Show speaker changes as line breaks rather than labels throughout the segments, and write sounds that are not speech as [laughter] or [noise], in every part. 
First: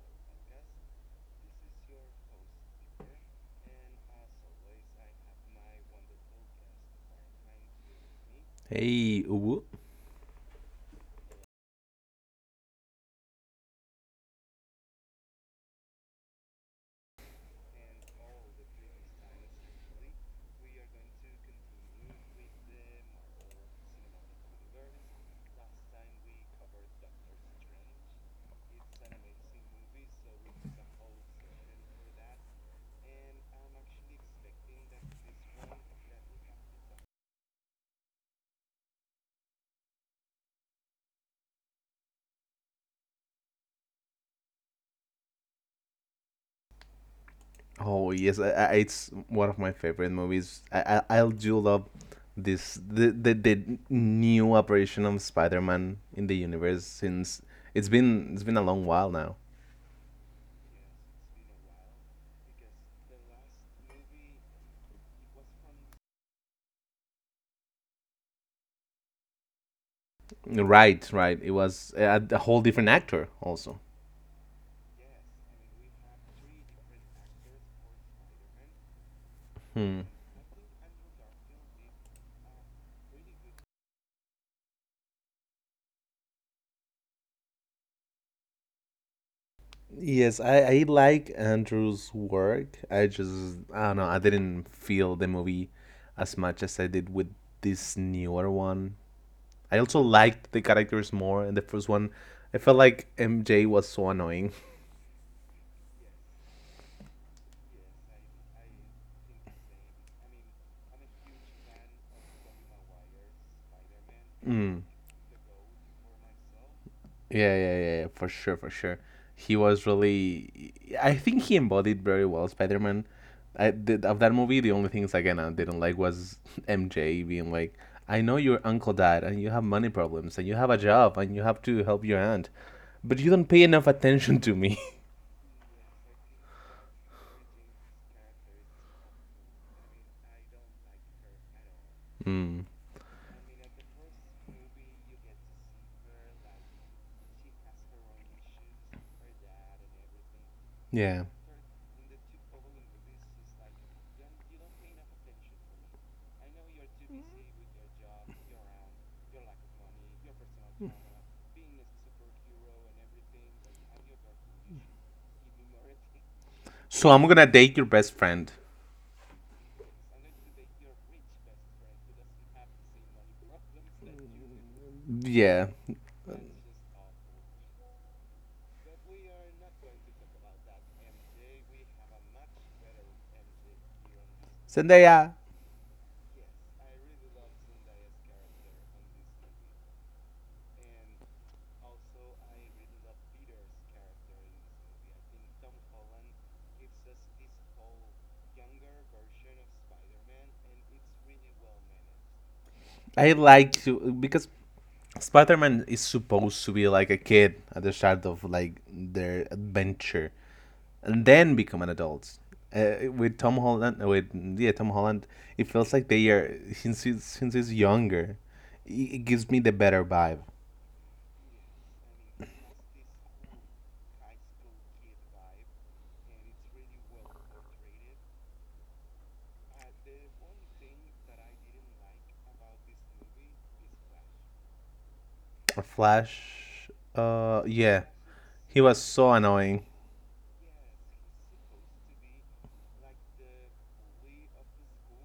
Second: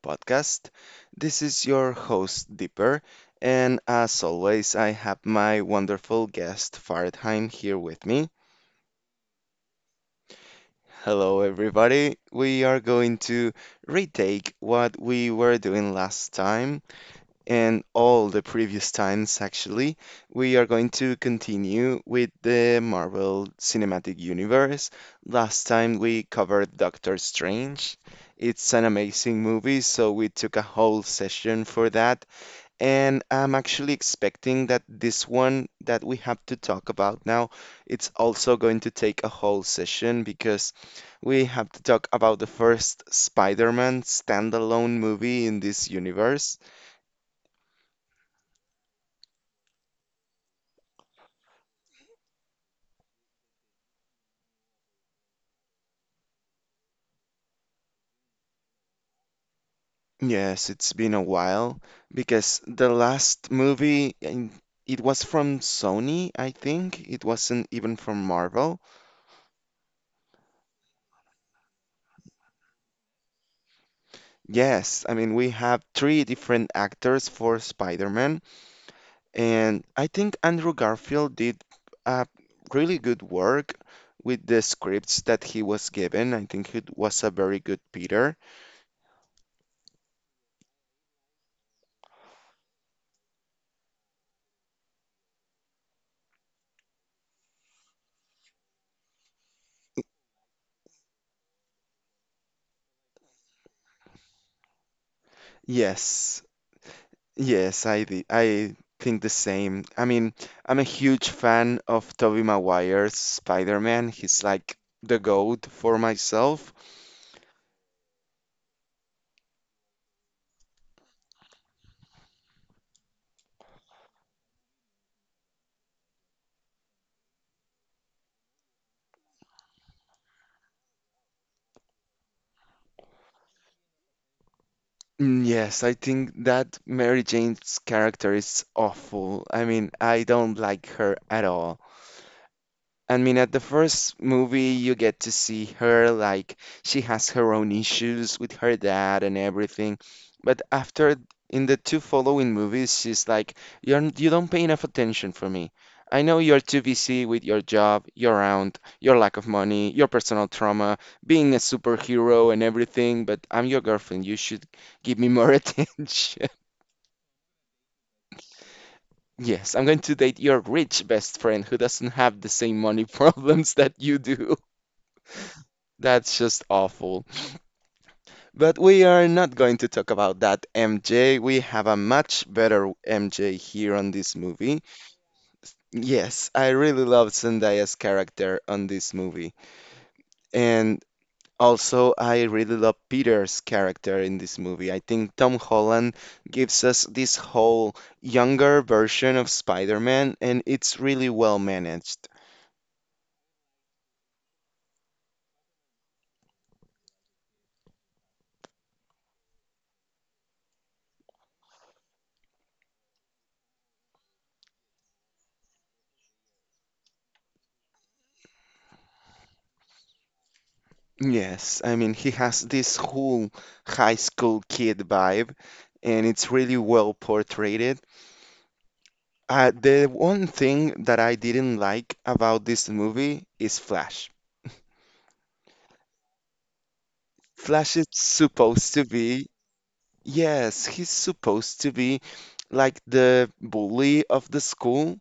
podcast. This is your host, Dipper, and as always, I have my wonderful guest, Faradheim, here with me.
Hey, Uwu.
Hello, everybody. We are going to retake what we were doing last time and all the previous times, actually, we are going to continue with the Marvel Cinematic Universe. Last time we covered Doctor Strange. It's an amazing movie, so we took a whole session for that. And I'm actually expecting that this one that we have to talk about now, it's also going to take a whole session because we have to talk about the first Spider-Man standalone movie in this universe.
Oh yes, it's one of my favorite movies. I do love the new operation of Spider-Man in the universe, since it's been a long while now.
Yes, it's been a while because the last movie, and it was from Sony, I think. It wasn't even from Marvel.
Right, right. It was a whole different actor also.
Yes, I mean, we have three different actors for Spider-Man, and I think Andrew Garfield did a really good work with the scripts that he was given. I think he was a very good Peter.
Yes, I like Andrew's work. I don't know. I didn't feel the movie as much as I did with this newer one. I also liked the characters more in the first one. I felt like MJ was so annoying.
Yes, yes, I did. I think the same. I mean, I'm a huge fan of Tobey Maguire's Spider-Man. He's like
Mm.
the GOAT for myself.
Yeah, yeah, yeah, yeah, for sure, for sure. He was really. I think he embodied very well Spider Man. I did, of that movie. The only things again I didn't like was [laughs] MJ being like, "I know your uncle died, and you have money problems, and you have a job, and you have to help your aunt, but you don't pay enough attention to me."
Mm, yes, I think that Mary Jane's character is awful. I mean, I don't like her at all.
[laughs] Mm.
I mean, at the first movie, you get to see her like she has her own issues with her dad and everything. But
Yeah.
after, in the two following movies, she's like, You don't pay enough attention for me. I know you're too busy with your job, your aunt, your lack of money, your personal trauma, being a superhero and everything. But I'm your girlfriend. You should give me more [laughs] attention."
So I'm gonna date your best friend.
Yes, I'm going to date your rich best friend who doesn't have the same money [laughs] problems that you do.
Yeah,
That's just awful. But we are not going to talk about that MJ. We have a much better MJ here on this movie.
Zendaya.
Yes, I really love Zendaya's character on this movie. And also, I really love Peter's character in this movie. I think Tom Holland gives us this whole younger version of Spider-Man, and it's really well managed.
I like to, because Spider Man is supposed to be like a kid at the start of like their adventure, and then become an adult. With Tom Holland, with yeah Tom Holland, it feels like they are, since he's younger. It gives me the better vibe.
Yes, I mean, he has this whole high school kid vibe, and it's really well portrayed. The one thing that I didn't like about this movie is Flash.
Flash, yeah,
Flash is
he was
supposed to
so
be,
annoying.
yes, he's supposed to be like the bully of the school.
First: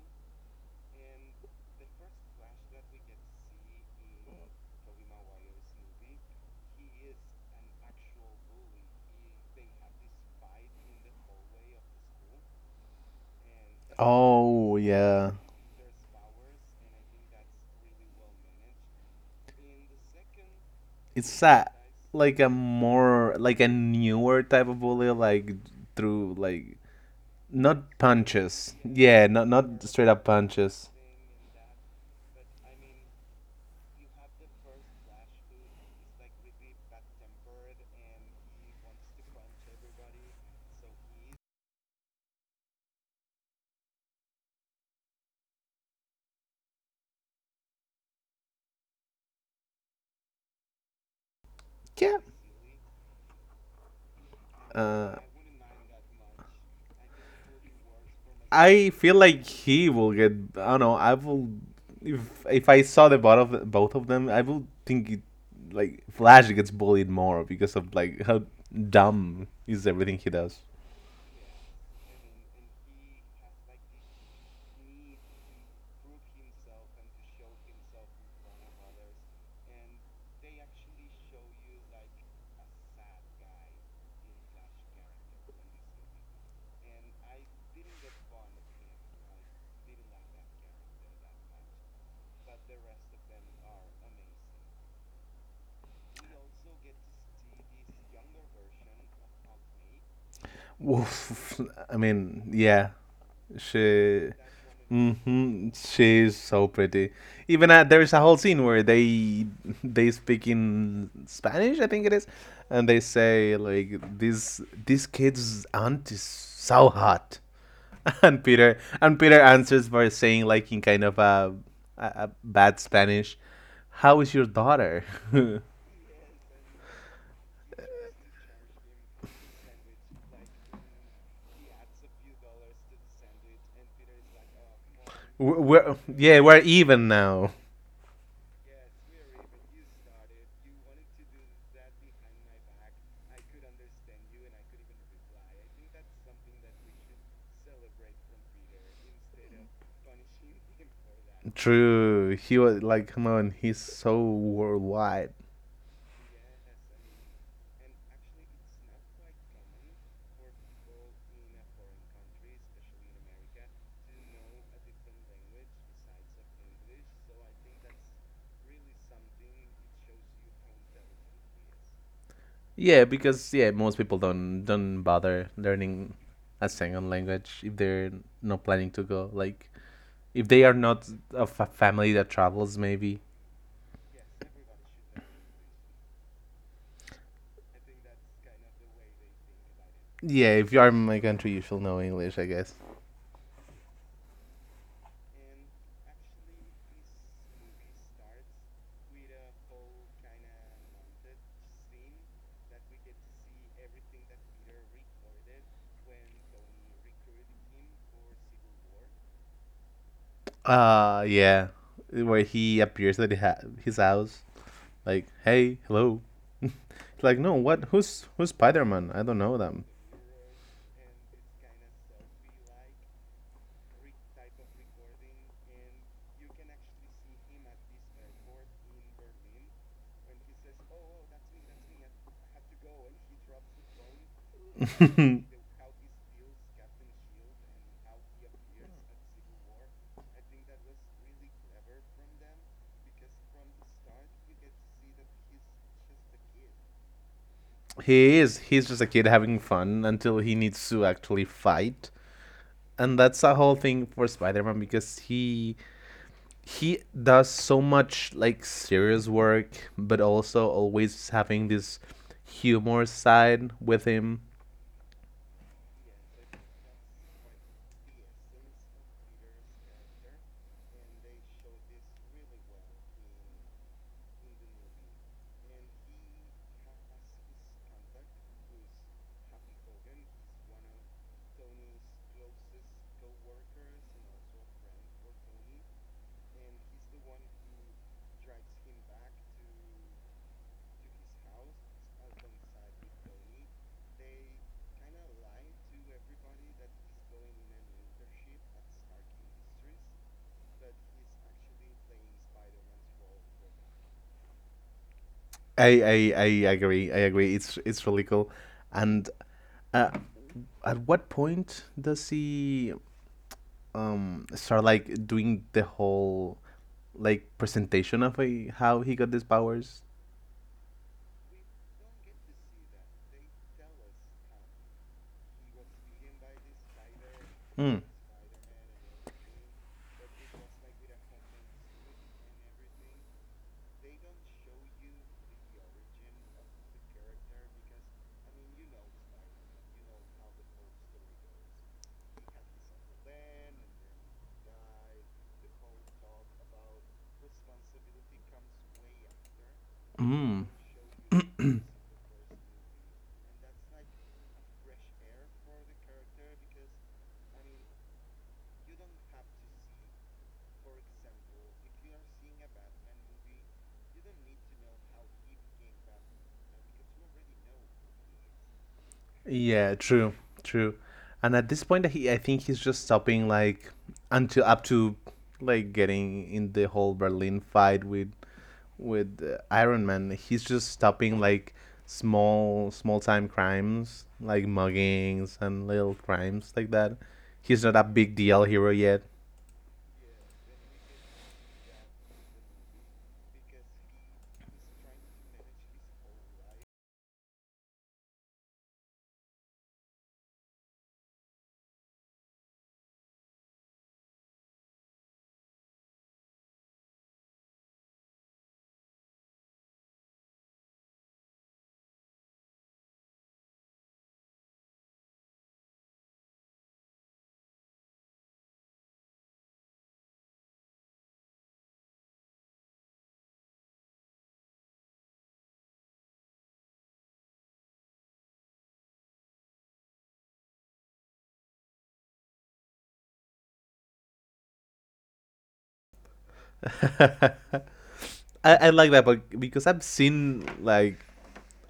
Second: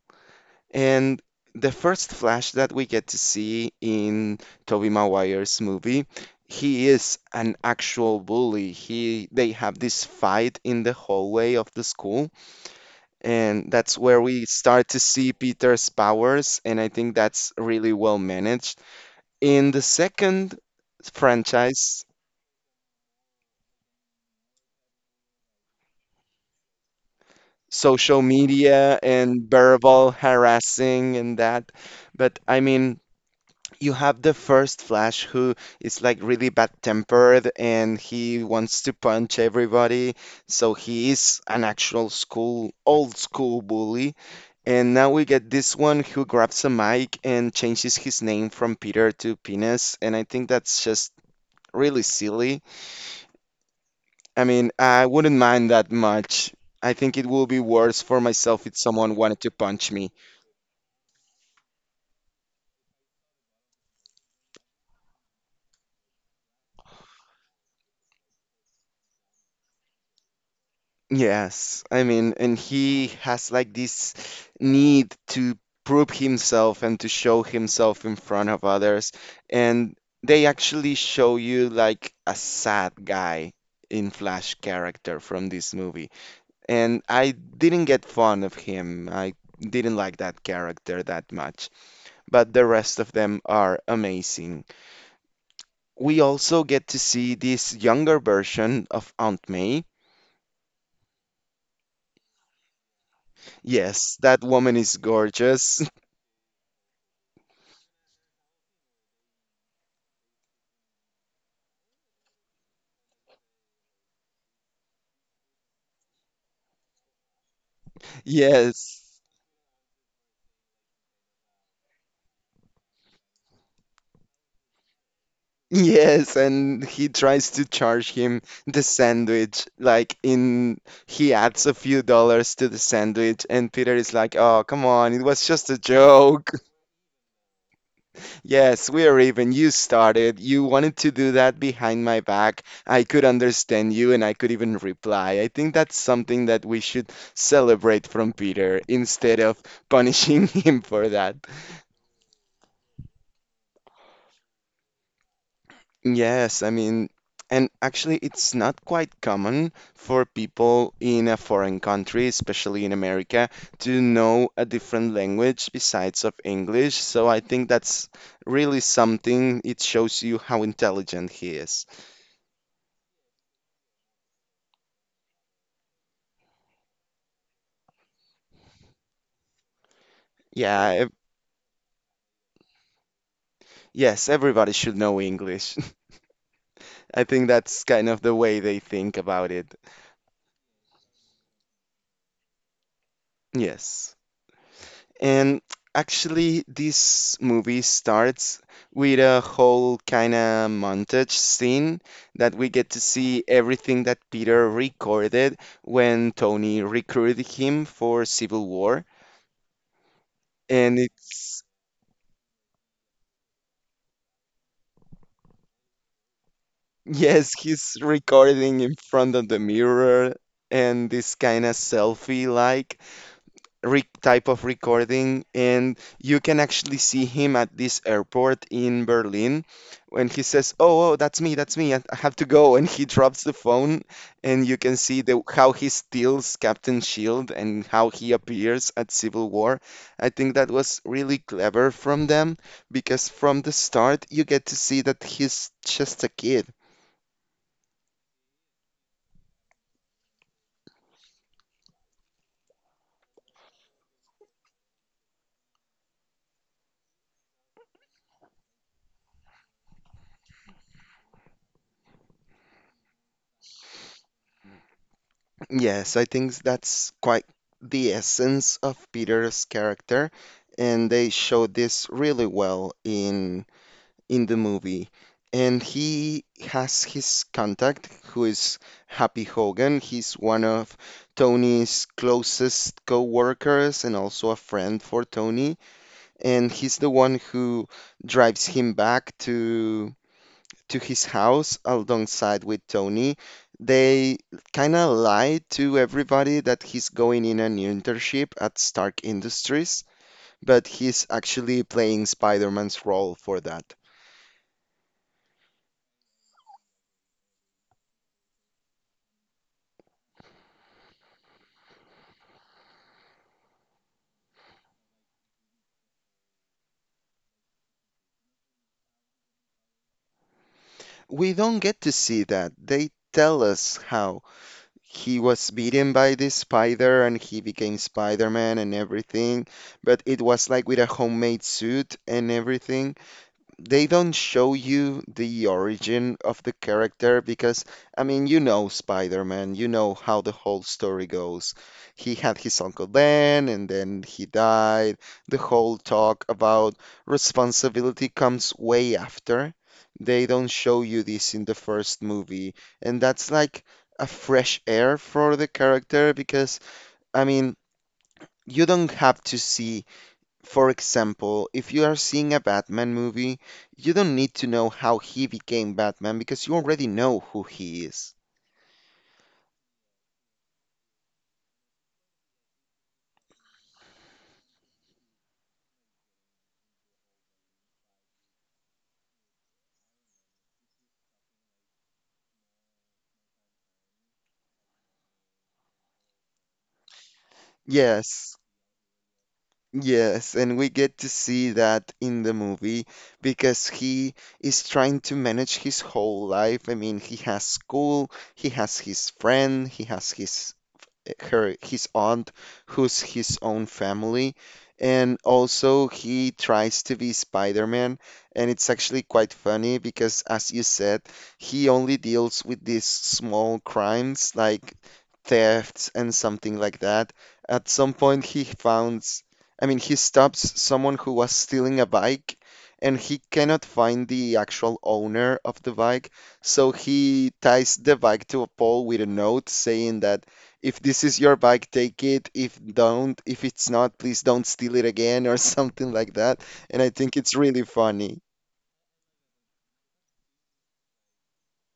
And the first flash that we get to see in Tobey Maguire's movie, he is an actual bully. He They have this fight in the hallway of the school, and that's where we
Oh
start to
yeah,
see Peter's powers, and I think that's really well managed. In the second
it's a
franchise,
like a more like a newer type of bully, like through like not
social
punches.
media
Yeah, not
and
not straight
verbal
up punches.
harassing and that, but I mean you have the first Flash who is like really bad tempered and he wants to punch everybody. So he is an actual school, old school bully. And now we get this one who grabs a mic and changes his name from Peter to Penis. And I think that's just really
Yeah.
silly. I mean, I
Uh,
wouldn't mind that much. I think it will be worse for myself if
I feel
someone wanted
like
to
he
punch
will
me.
get. I don't know. I will. If if I saw the both of them, I would think it, like Flash gets bullied more because of like how dumb is everything he does.
Yes, I mean, and he has like this need to prove himself and to show himself in front of others. And they actually show you like a sad guy in Flash character from this movie. And I didn't get fond of him. I didn't like that character that much. But the rest of them are amazing. We also get to see this younger version of Aunt May.
Woof. I mean, yeah.
Yes,
She,
that woman is gorgeous. [laughs]
she's so pretty. Even there is a whole scene where they speak in Spanish, I think it is, and they say like this kid's aunt is so hot, [laughs] and Peter
Yes.
and
[laughs]
Peter answers by saying like in kind of a bad Spanish, "How is your daughter?" [laughs] we're,
Yes, and he tries to charge him the sandwich. Like in he adds a few dollars to the sandwich and Peter is like, "Oh, come on, it was just a
yeah,
joke."
we're
[laughs]
even now.
Yes, we are even. You started. You wanted to do that behind my back. I could understand you and I could even reply. I think that's something that we should celebrate from Peter instead of punishing [laughs] him for that.
True, he was like, come on, he's so worldwide.
Yes, I mean, and actually, it's not quite common for people in a foreign country, especially in America, to know a different language besides of English. So I think that's really something. It shows you how intelligent he is.
Yeah, because, yeah, most people don't bother learning a second language if they're not planning to go. Like if they are
Yeah,
not
ev-
a family that travels, maybe.
yes, everybody should know English. [laughs] I think that's kind of the way they think about it.
Yeah, if you are in my country, you should know English, I guess.
Yes. And actually, this movie starts with a whole kind of montage scene that we get to see everything that Peter recorded when Tony recruited him for Civil War. And it's,
Yeah, where he appears at his house, like, hey, hello. [laughs] It's like, no,
[laughs]
what?
yes,
Who's
he's
who's Spider Man?
recording
I
in
don't know
front of the
them.
mirror and this kind of selfie like, type of recording, and you can actually see him at this airport in Berlin when he says, "Oh, oh, that's me, that's me. I have to go," and he drops the phone, and you can see
[laughs]
the how he steals Captain Shield and how he appears at Civil War. I think that was really clever from them because from the start you get to see that he's just a kid.
He's just a kid having fun until he needs to actually fight, and that's a whole thing for Spider-Man, because he does so much like serious work but also always having this humor side with him.
Yes, I think that's quite the essence of Peter's character, and they show this really well in the movie. And he has his contact, who is Happy Hogan. He's one of Tony's closest co-workers and also a friend for Tony, and he's the one who drives him back to his house alongside with Tony. They kind of lie to everybody that he's going in an internship at Stark Industries, but he's actually playing Spider-Man's role for that.
I i, I agree i agree, it's really cool. And uh, at what point does he start like doing the whole like presentation of how he got these powers?
We don't get to see that. They tell us how he was beaten by this spider and he became Spider-Man and everything, but it was like with a homemade suit and everything. They don't show you the origin of the character because I mean you know Spider-Man, you know how the whole story goes. He had his Uncle Ben and then he died. The whole talk about responsibility comes way after. They don't
Mm.
show you this in the
[clears throat]
first movie, and that's like a fresh air for the character because I mean you don't have to see, for example, if you are seeing a Batman movie, you don't need to know how he became Batman because you already know who he is.
Yeah, true, true. And at this point, he I think he's just stopping like until up to like getting in the whole Berlin fight with Iron Man. He's just stopping like small time crimes, like muggings and little crimes like that. He's not a big
Yes,
deal hero yet.
yes, and we get to see that in the movie because he is trying to manage his whole life. I mean, he has school, he has his friend, he has his aunt who's his own family, and also he tries to be Spider-Man, and it's actually quite funny because as you said he only deals with these small crimes like thefts and something like that. At some point he founds, I mean he stops someone who was stealing a bike and he cannot find the actual owner of the bike, so he ties the bike to a pole with a note saying that if this is your bike, take it. If it's not, please don't steal it again or [laughs] something like that. And I
[laughs]
think it's
I,
really funny.
I like that, but because I've seen like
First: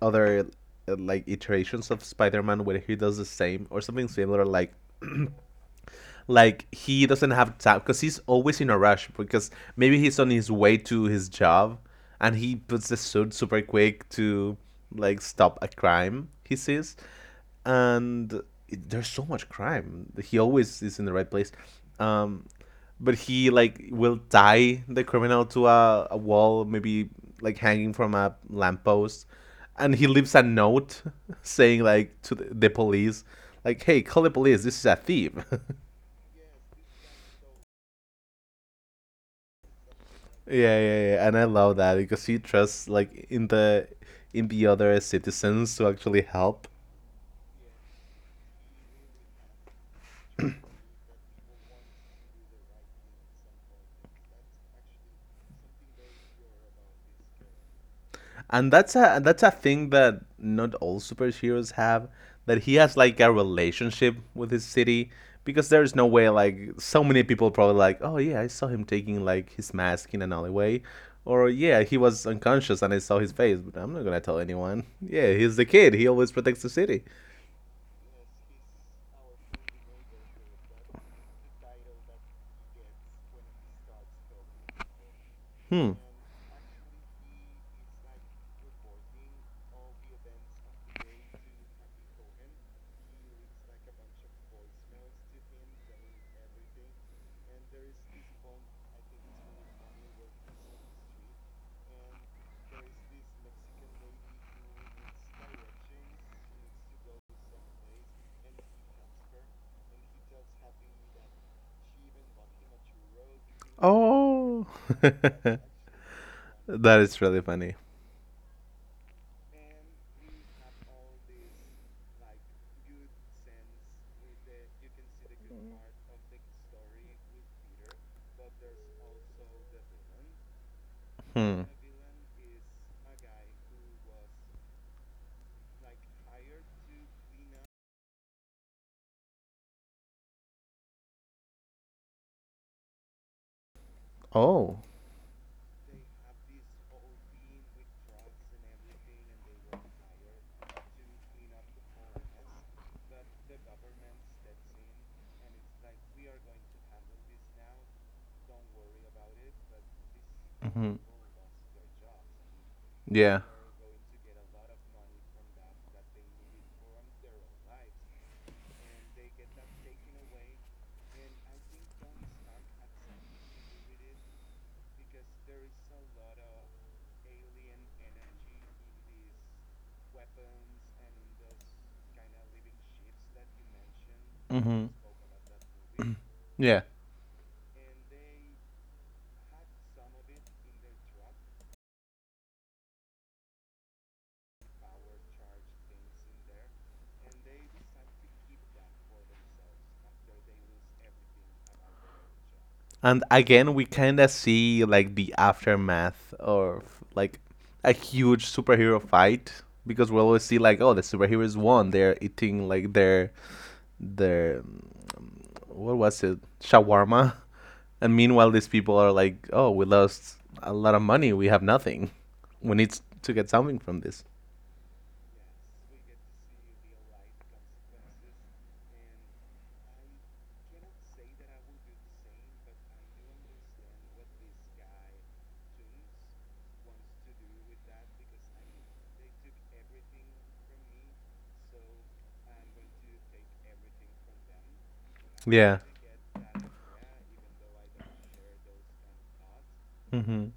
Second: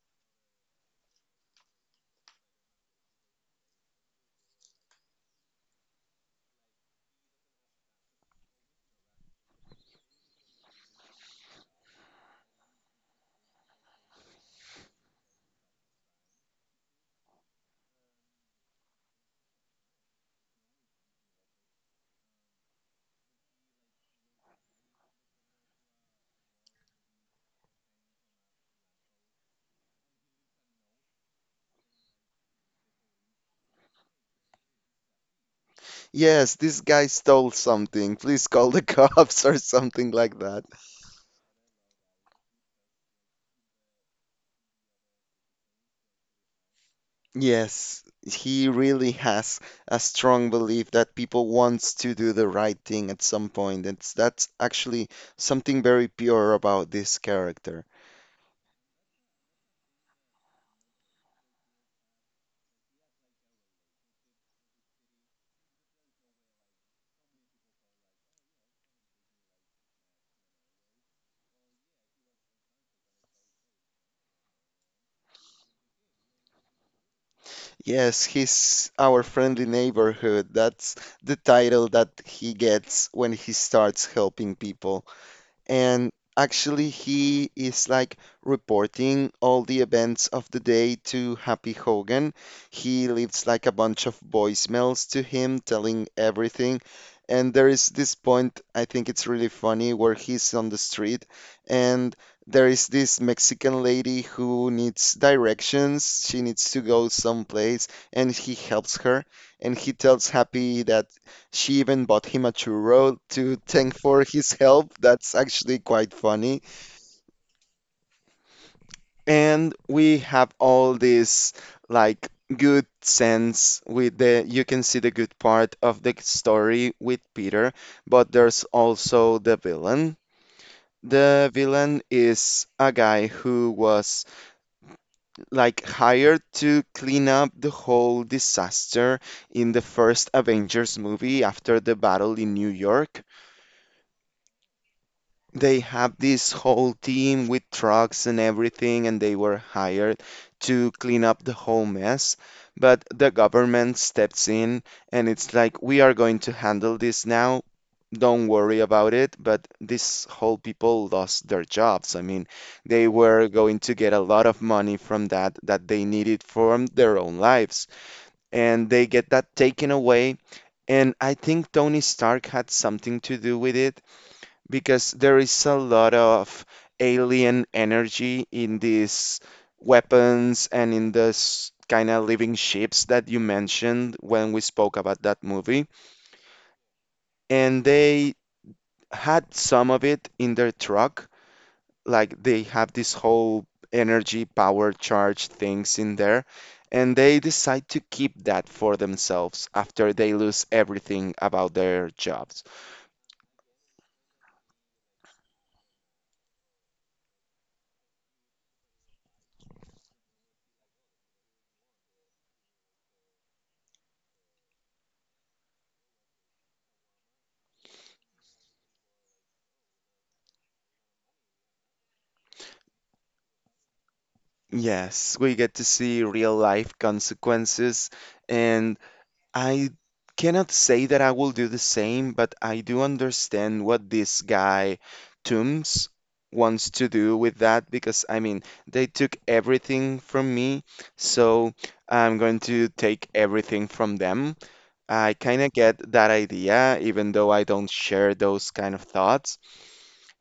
other, like iterations of Spider-Man where he does the same or something similar, like [clears throat] like he doesn't have time because he's always in a rush, because maybe he's on his way to his job, and he puts the suit super quick to like stop a crime he sees. And there's so much crime, he always is in the right place, um but he like will tie the criminal to a wall, maybe like hanging from a lamppost, and he leaves a note [laughs] saying like to the, police, like, "Hey, call the police. This is a thief." [laughs]
Yes, this guy stole something. Please call the [laughs] cops or something like that.
Yeah, yeah, yeah. And I love that because he trusts like in the other citizens to actually help.
Yes, he really has a strong belief that people wants to do the right thing at some point. It's That's actually something very pure about this character.
And that's a thing that not all superheroes have, that he has like a relationship with his city. Because there's no way. Like so many people probably like, oh yeah, I saw him taking like his mask in an alleyway, or, yeah, he was unconscious and I saw his face, but I'm not gonna tell anyone. Yeah, he's the kid, he always protects the city.
Yes, he's our friendly neighborhood. That's the title that he gets when he starts helping people,
Hmm.
and actually he is like reporting all the events of the day to Happy Hogan. He leaves like a bunch of voicemails to him telling everything. And there is this point, I think it's really funny, where he's on the street and there is this Mexican lady who needs directions. She needs to go someplace and he helps her. And he tells Happy that she even bought him a churro to thank for his
Oh,
help.
[laughs]
That's
that
actually quite funny.
is really funny.
And we have all this like good sense with the you can see the good part of the story with Peter, but there's also the villain. The
Hmm.
villain is a guy who was like hired to clean up the whole disaster in the first Avengers movie after the battle in New York.
Oh.
They have this whole team with trucks and everything, and they were hired to clean up the whole mess. But the government steps in and it's like, we are going to handle this now. Don't worry about it. But these whole
hmm
people lost their jobs. I mean, they
Yeah.
were going to get a lot of money from that that they needed from their own lives, and they get that taken away. And I think Tony Stark had something to do with it because there is a lot of alien energy in these weapons and in this kind of living ships that you mentioned when we
hmm
spoke about that movie.
Yeah.
And they had some of it in their truck, like they have this whole energy power charge things in there. And they decide to keep that for themselves after they lose everything about their jobs.
And again, we kind of see like the aftermath of like a huge superhero fight, because we always see like, oh, the superheroes won. They're eating like their um, what was it, shawarma, and meanwhile these people are like, oh, we lost a lot of money. We have nothing. We need to get something from this.
Yes, we get to see real life consequences, and I cannot say that I will do the same, but I do understand what this guy Toombs wants to do with that because I mean, they took everything from me, so I'm going to take everything from them. I kind
Yeah.
of get that idea, even though I don't share those kind of thoughts
Mm-hmm.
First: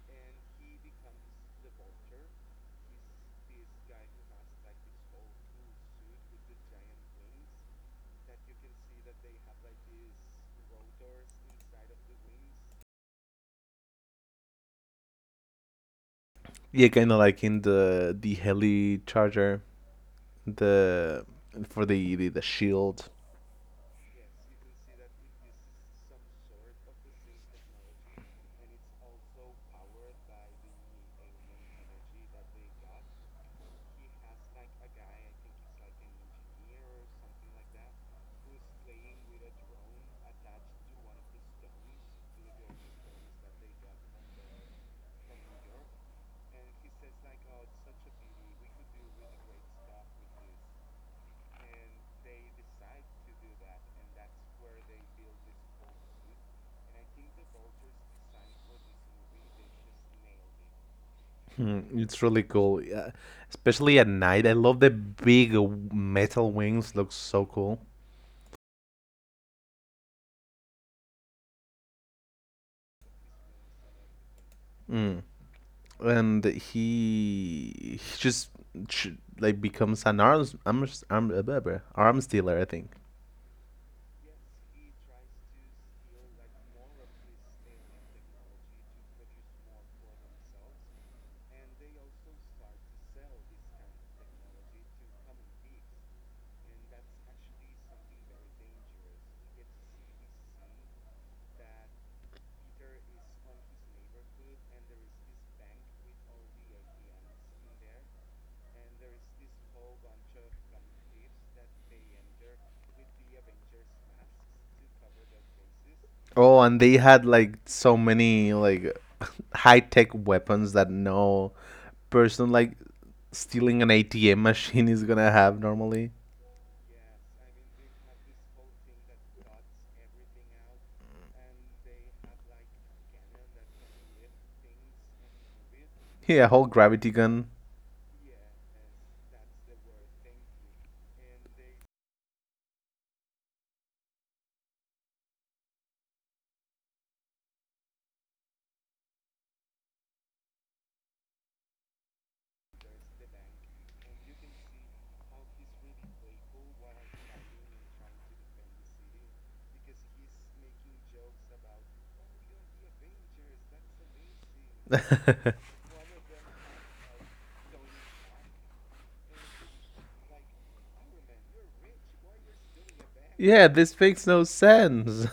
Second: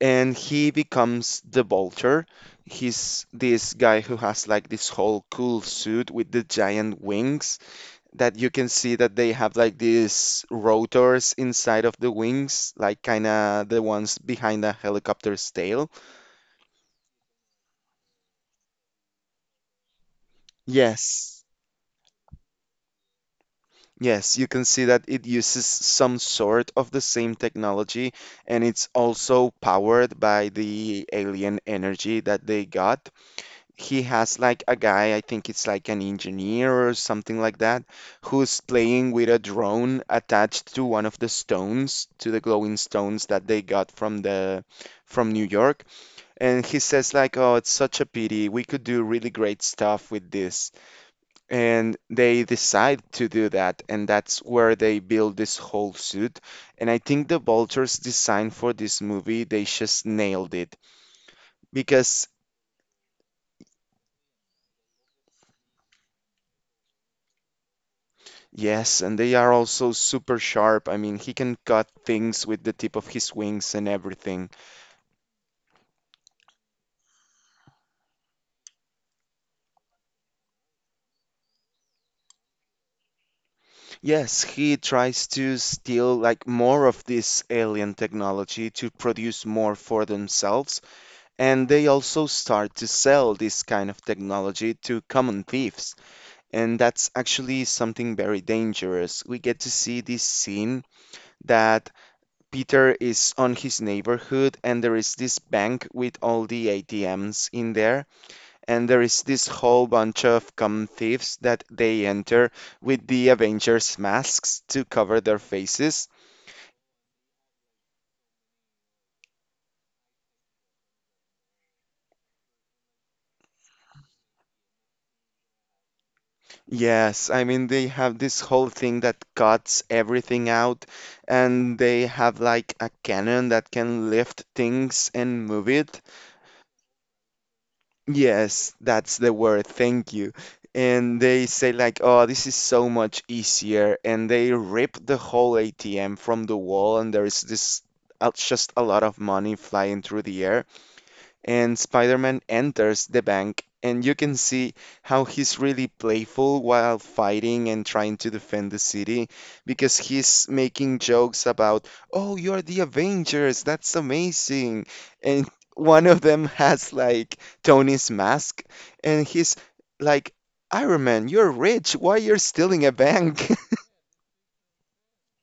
and he becomes the Vulture. He's this guy who has like this whole cool suit with the giant wings that you can see that they have like these rotors inside of the wings, like kind of the ones behind a helicopter's tail.
Yeah, kind of like in the heli charger, the
Yes.
for the the shield.
Yes, you can see that it uses some sort of the same technology and it's also powered by the alien energy that they got. He has like a guy, I think it's like an engineer or something like that, who's playing with a drone attached to one of the stones, to the glowing stones that they got from New York. And he says like, "Oh, it's such a pity. We could do really great stuff with this." And they decide to do that, and that's where they build this whole suit. And I think the Vulture's design for this movie, they just nailed it
Hmm,
because
it's really cool, yeah. Especially at night, I love the big metal wings. Looks so cool.
yes, and they are also super sharp. I mean, he can cut things with the tip of his wings and everything.
Mm. And he just ch- like becomes an arms arms arm, blah, blah, arms dealer, I think.
Yes, he tries to steal like more of this alien technology to produce more for themselves, and they also start to sell this kind of technology to common thieves. And that's actually something very dangerous. We get to see this scene that Peter is on his neighborhood and there is this bank with all the ATMs in there and there is this whole bunch of common thieves that they enter with the Avengers masks to cover their faces.
Oh, and they had like so many like [laughs] high tech weapons that no person like stealing an ATM machine is gonna have normally.
Yes, I mean they have this whole thing that cuts everything out, and they have like a cannon that can lift things and move it.
Yeah, whole gravity gun.
Yes, that's the word. Thank you. And they say like, "Oh, this is so much easier," and they rip the whole ATM from the wall, and there is this just a lot of money flying through the air. And Spider-Man enters the bank and you can see how he's really playful while fighting and trying to defend the city because he's making jokes about, "Oh, you're the Avengers. That's amazing." And [laughs] one of them has like Tony's mask and he's like, "Iron Man, you're rich. Why you're stealing a bank?"
Yeah, this makes no sense.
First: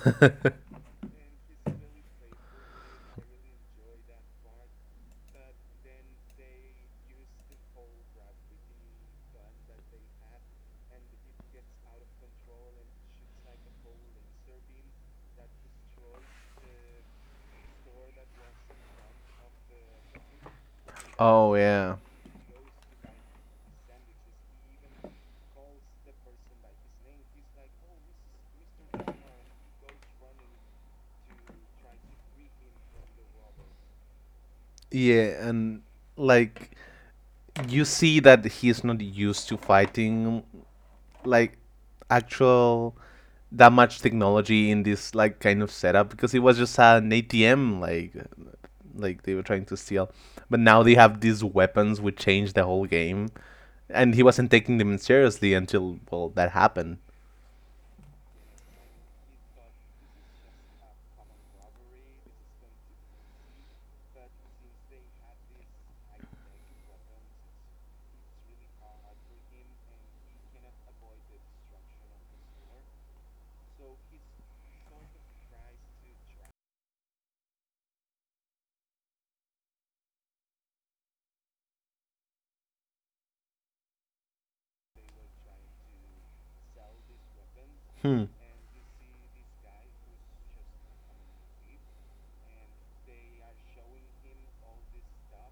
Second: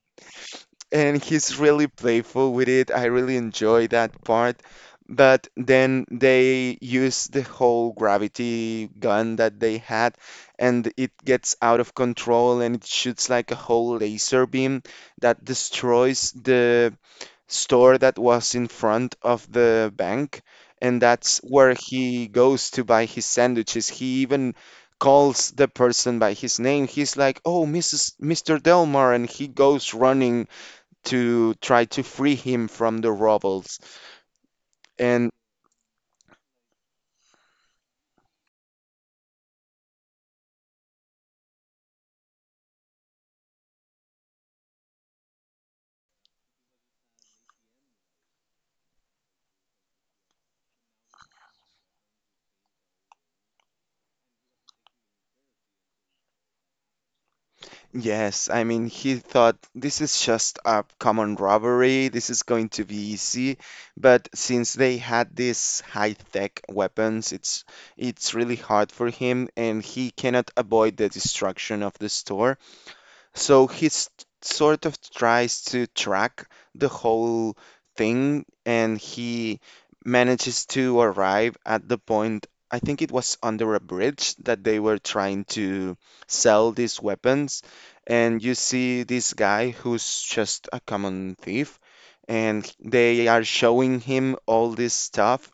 And he's really playful with it. I really enjoy that part. But then they use the whole gravity gun that they had, and it gets out of control and it shoots like a whole laser beam that destroys the store that was in front of the bank. And
[laughs]
that's
Oh
where
yeah,
he goes to buy his sandwiches. He even calls the person by his name. He's like, "Oh, Mrs. Mr. Delmar," and he goes running to try to free him from the rebels. And
yeah, and like you see that he's not used to fighting like actual that much technology in this like kind of setup, because it was just an ATM like they were trying to steal. But now they have these weapons which change the whole game. And he wasn't taking them seriously until, well, that happened.
yes, I mean, he thought this is just a common robbery, this is going to be easy. But since they had these high-tech weapons, it's really hard for him, and he cannot avoid the destruction of the store. So sort of tries to track the whole thing and he manages to arrive at the point. I think it was under a bridge that they were trying to sell these weapons.
Hmm.
And you see this guy who's just a common thief, and they are showing him all this stuff.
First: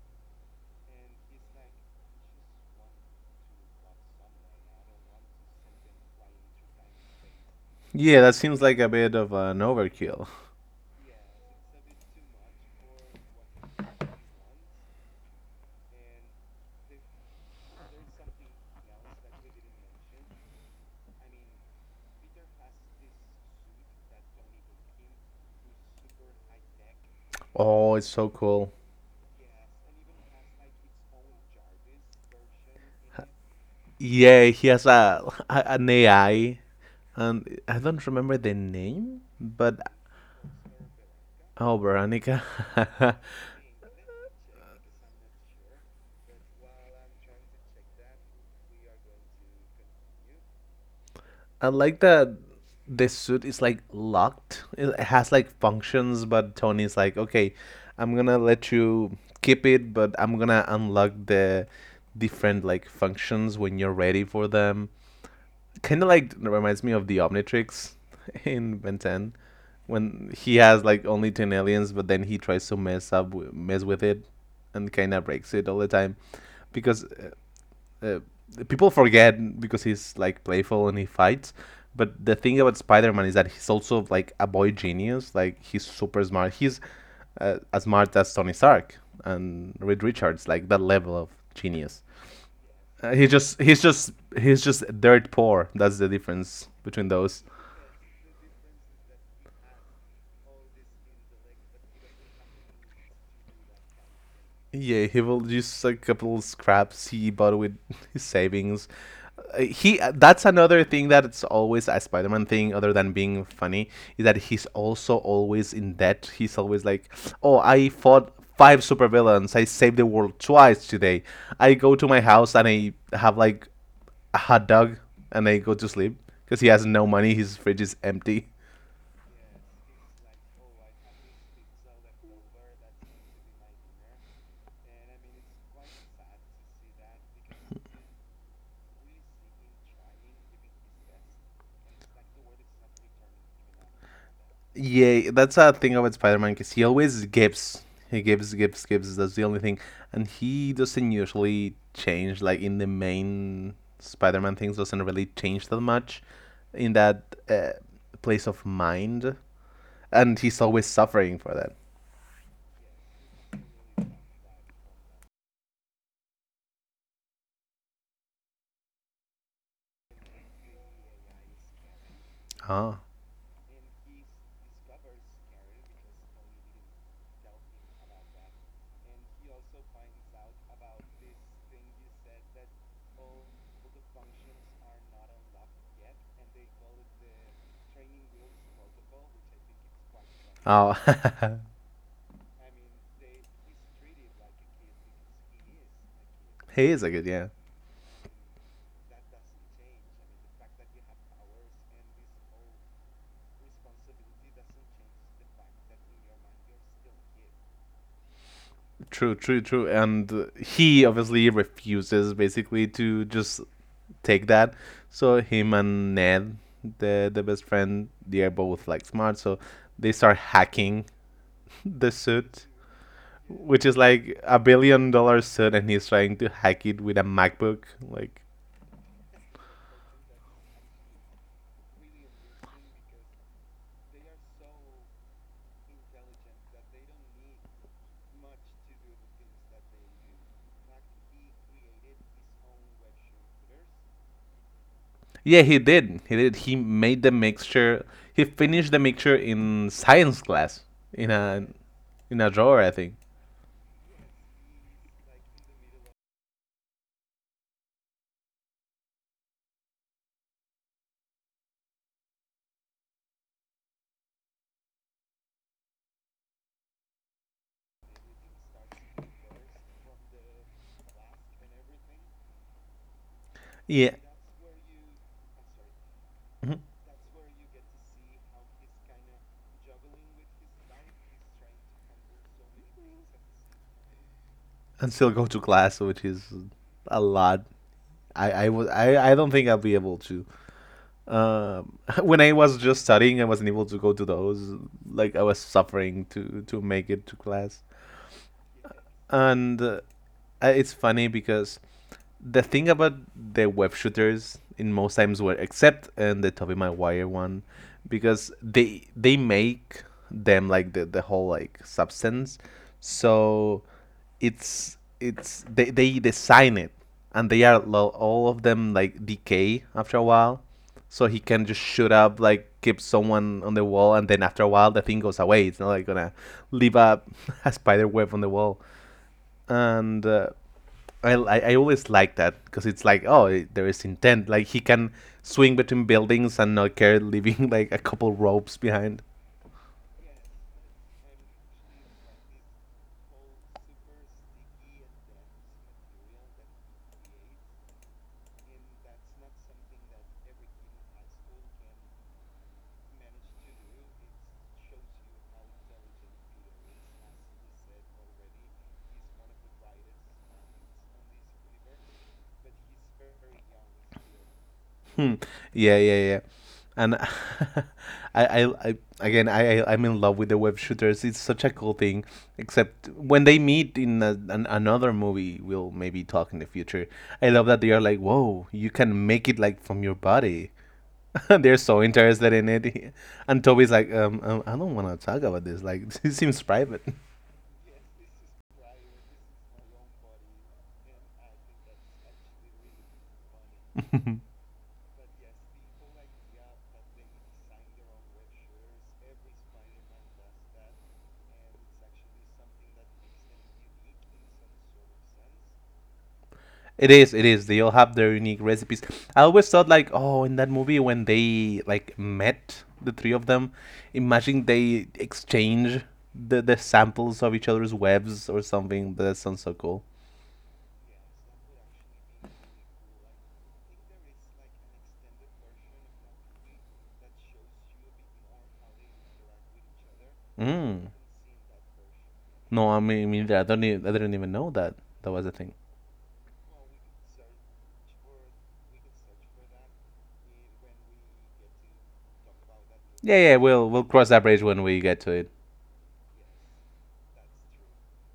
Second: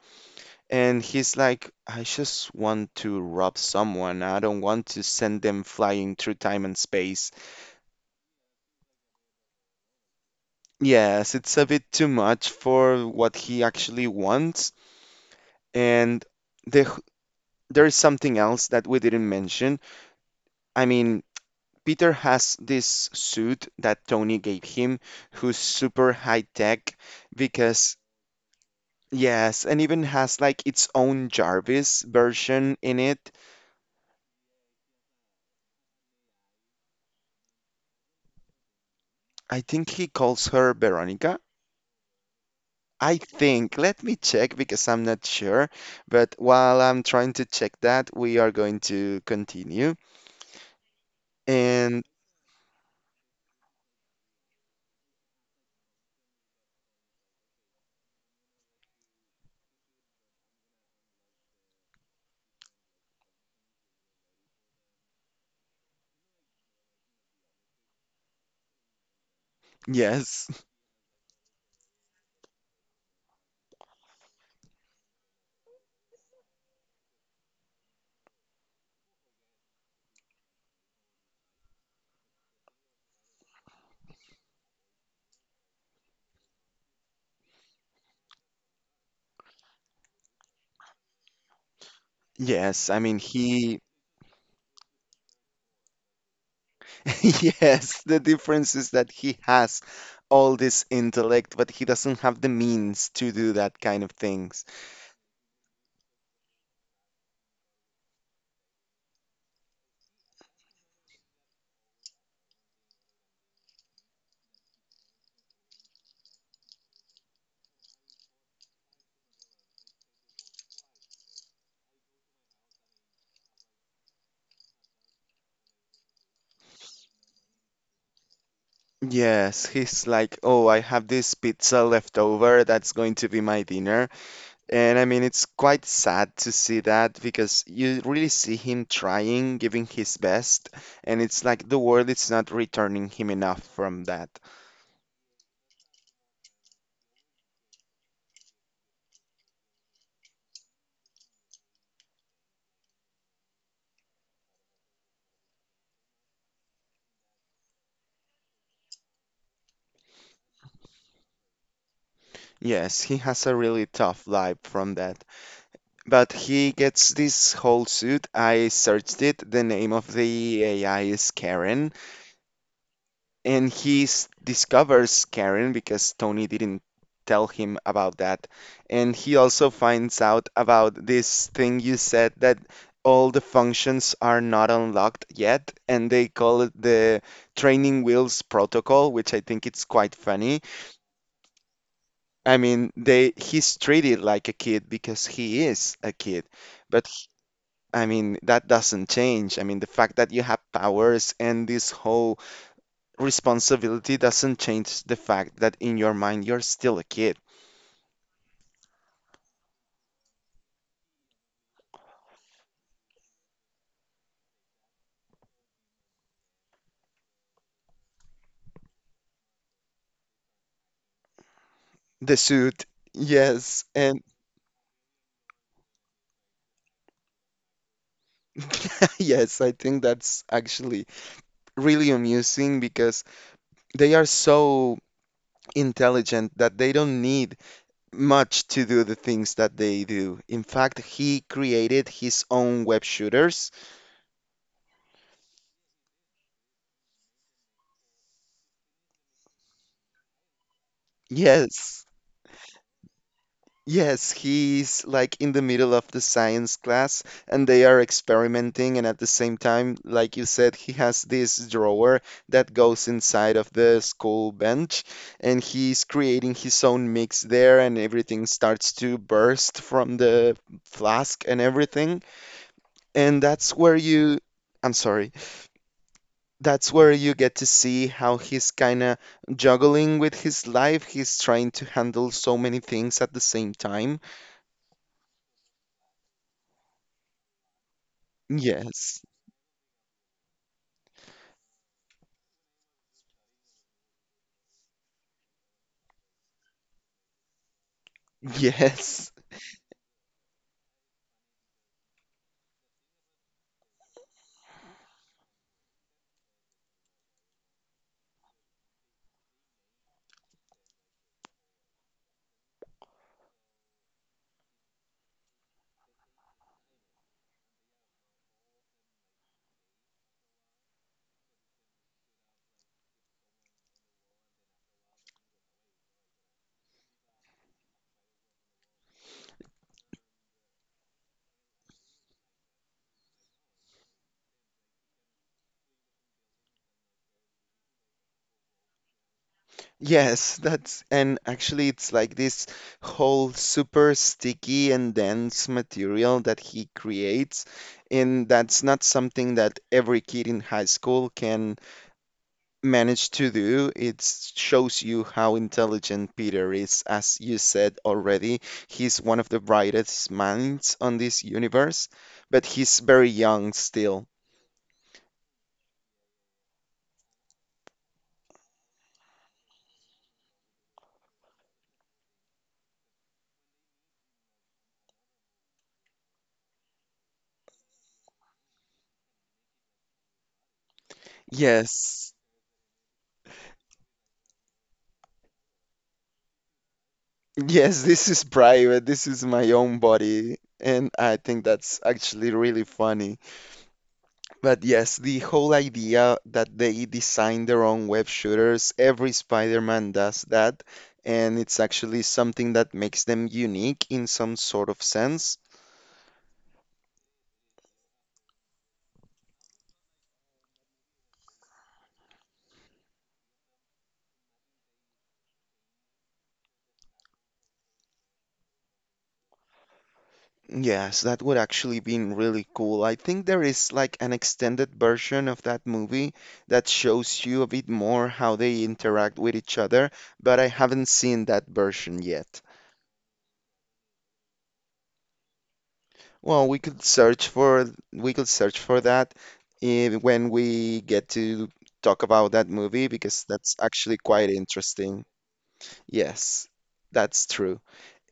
And he's like, I just want to rob someone. I don't want to send them flying through time and space.
Yeah, that seems like a bit of an overkill.
Yes, it's a bit too much for what he actually wants. And the, there is something else that we didn't mention. I mean, Peter has this suit that Tony gave him, who's super high tech
Oh,
because,
it's so cool.
yes, and even has like its own Jarvis version in it.
Yeah, he has a [laughs] an AI, and I don't remember the name,
I
but
think he calls her Veronica.
oh, Veronica.
I
[laughs]
think, let me check because I'm not sure. But while I'm trying to check that, we are going to continue.
I like
And.
that this suit is like locked. It has like functions, but Tony's like, okay, I'm gonna let you keep it, but I'm gonna unlock the different like functions when you're ready for them. Kind of like reminds me of the Omnitrix [laughs] in Ben 10, when
Yes,
he has like only 10 aliens, but then he tries to mess up, mess with it, and kind of breaks it all the time, because uh, people forget, because he's like playful and he fights. But the thing about Spider-Man is that he's also like a boy genius. Like, he's super smart. He's as smart as Tony Stark and Reed Richards. Like, that level of genius.
yes. I
Uh,
mean,
he just
he,
he's just he's just dirt poor. That's the difference between
[laughs]
those.
yes, the difference is that he has all this intellect, but he doesn't have the means to do that kind of things.
Yeah, he will use a couple scraps he bought with [laughs] his savings. He that's another thing, that it's always a Spider-Man thing other than being funny, is that he's also always in debt. He's always like, "Oh, I fought five supervillains. I saved the world twice today. I go to my house and I have like a hot dog and I go to sleep," because he has no money. His fridge is empty.
Yes, he's like, oh, I have this pizza left over. That's going to be my dinner. And I mean, it's quite sad to see that because you really see him trying, giving his best, and it's like the world is not returning him enough from that.
Yeah, that's a thing about Spider-Man, because he always gives. He gives, gives, gives. That's the only thing, and he doesn't usually change. Like in the main Spider-Man things, doesn't really change that much, in that, place of mind, and he's always suffering for that.
Yes, he has a really tough life from that. But he gets this whole suit. I searched it. The name of the AI is Karen,
Ah.
and discovers Karen because Tony didn't tell him about that. And he also finds out about this thing you said that all the functions are not unlocked yet, and they call it the training wheels protocol, which I think it's quite funny.
Oh, [laughs]
I mean, they he's treated like a kid because he is a kid,
he is
but
a good, yeah.
I mean, that doesn't change. I mean, the fact that you have powers and this whole responsibility doesn't change the fact that in your mind you're still a kid.
True, true, true. And he obviously refuses basically to just take that. So him and Ned, the best friend, they are both like smart. So they start hacking [laughs] the
The
suit,
suit, yes,
which is
and
like a billion dollar suit, and he's trying to hack it with a MacBook. Like,
[laughs] yes, I think that's actually really amusing because they are so intelligent that they don't need much to do the things that they do. In fact, he created his own web shooters.
yeah, he did. He did. He made the mixture. He finished the mixture in science class in a
Yes.
in a drawer, I think.
Yes, he's like in the middle of the science class and they are experimenting. And at the same time, like you said, he has this drawer that goes inside of the school bench and he's creating his own mix there and everything starts to burst from the flask and everything. And that's where
Yeah.
you, I'm sorry,
Mhm.
that's where you get to see how he's kind of juggling with his life. He's trying to handle so many things at the same time.
And still go to class, which is a lot. I I was
Yes.
I, I don't think I'll be able to. Um, [laughs] when I was just studying, I wasn't able to go to those. Like, I was suffering to make it to class,
Yes,
and it's funny, because the thing about the web shooters in most times were, except in the Toby Maguire one, because they make them like the whole like substance, so it's they design it, and they are all of them like decay after a while, so he can just shoot up, like keep someone on the wall, and then after a while the thing goes away, it's not like gonna leave [laughs] a spider web on the wall. And I always like that, because it's like, oh, there is intent. Like he can swing between buildings and not care, leaving [laughs] like a couple ropes behind. [laughs]
yes, that's and actually it's like this whole super sticky and dense material that he creates, and that's not something that every kid in high school can manage to do. It shows you how intelligent Peter is, as you said already. He's one of the brightest minds on this universe, but he's very young still.
Hmm. Yeah, yeah, yeah. And [laughs] I again I I'm in love with the web shooters. It's such a cool thing. Except when they meet in another movie, we'll maybe talk in the future. I love that they are like, whoa, you can make it like from your body. [laughs] They're so
Yes.
interested in it. [laughs] And Toby's like, I don't want to talk about this. Like, [laughs] this seems private.
Yes, this is private. This is my own body. And I think that's actually really funny.
[laughs]
But yes, the whole idea that they design their own web shooters, every Spider-Man does that. And it's actually something that makes them unique in some sort of sense.
It is, it is. They all have their unique recipes. I always thought like, oh, in that movie when they like met the three of them, imagine they exchange the samples of each other's webs or something. That sounds so cool.
Yes, that would actually be really cool. I think there is like an extended version of that movie that shows you a bit more how they interact with each other, but I
Mm.
haven't seen that version yet.
No, I mean, I didn't even know that that was a thing.
Well, we could search for that when we get to talk about that movie
Yeah,
because
yeah.
that's
We'll
actually
cross that
quite
bridge when we get
interesting.
to it.
Yes, that's true.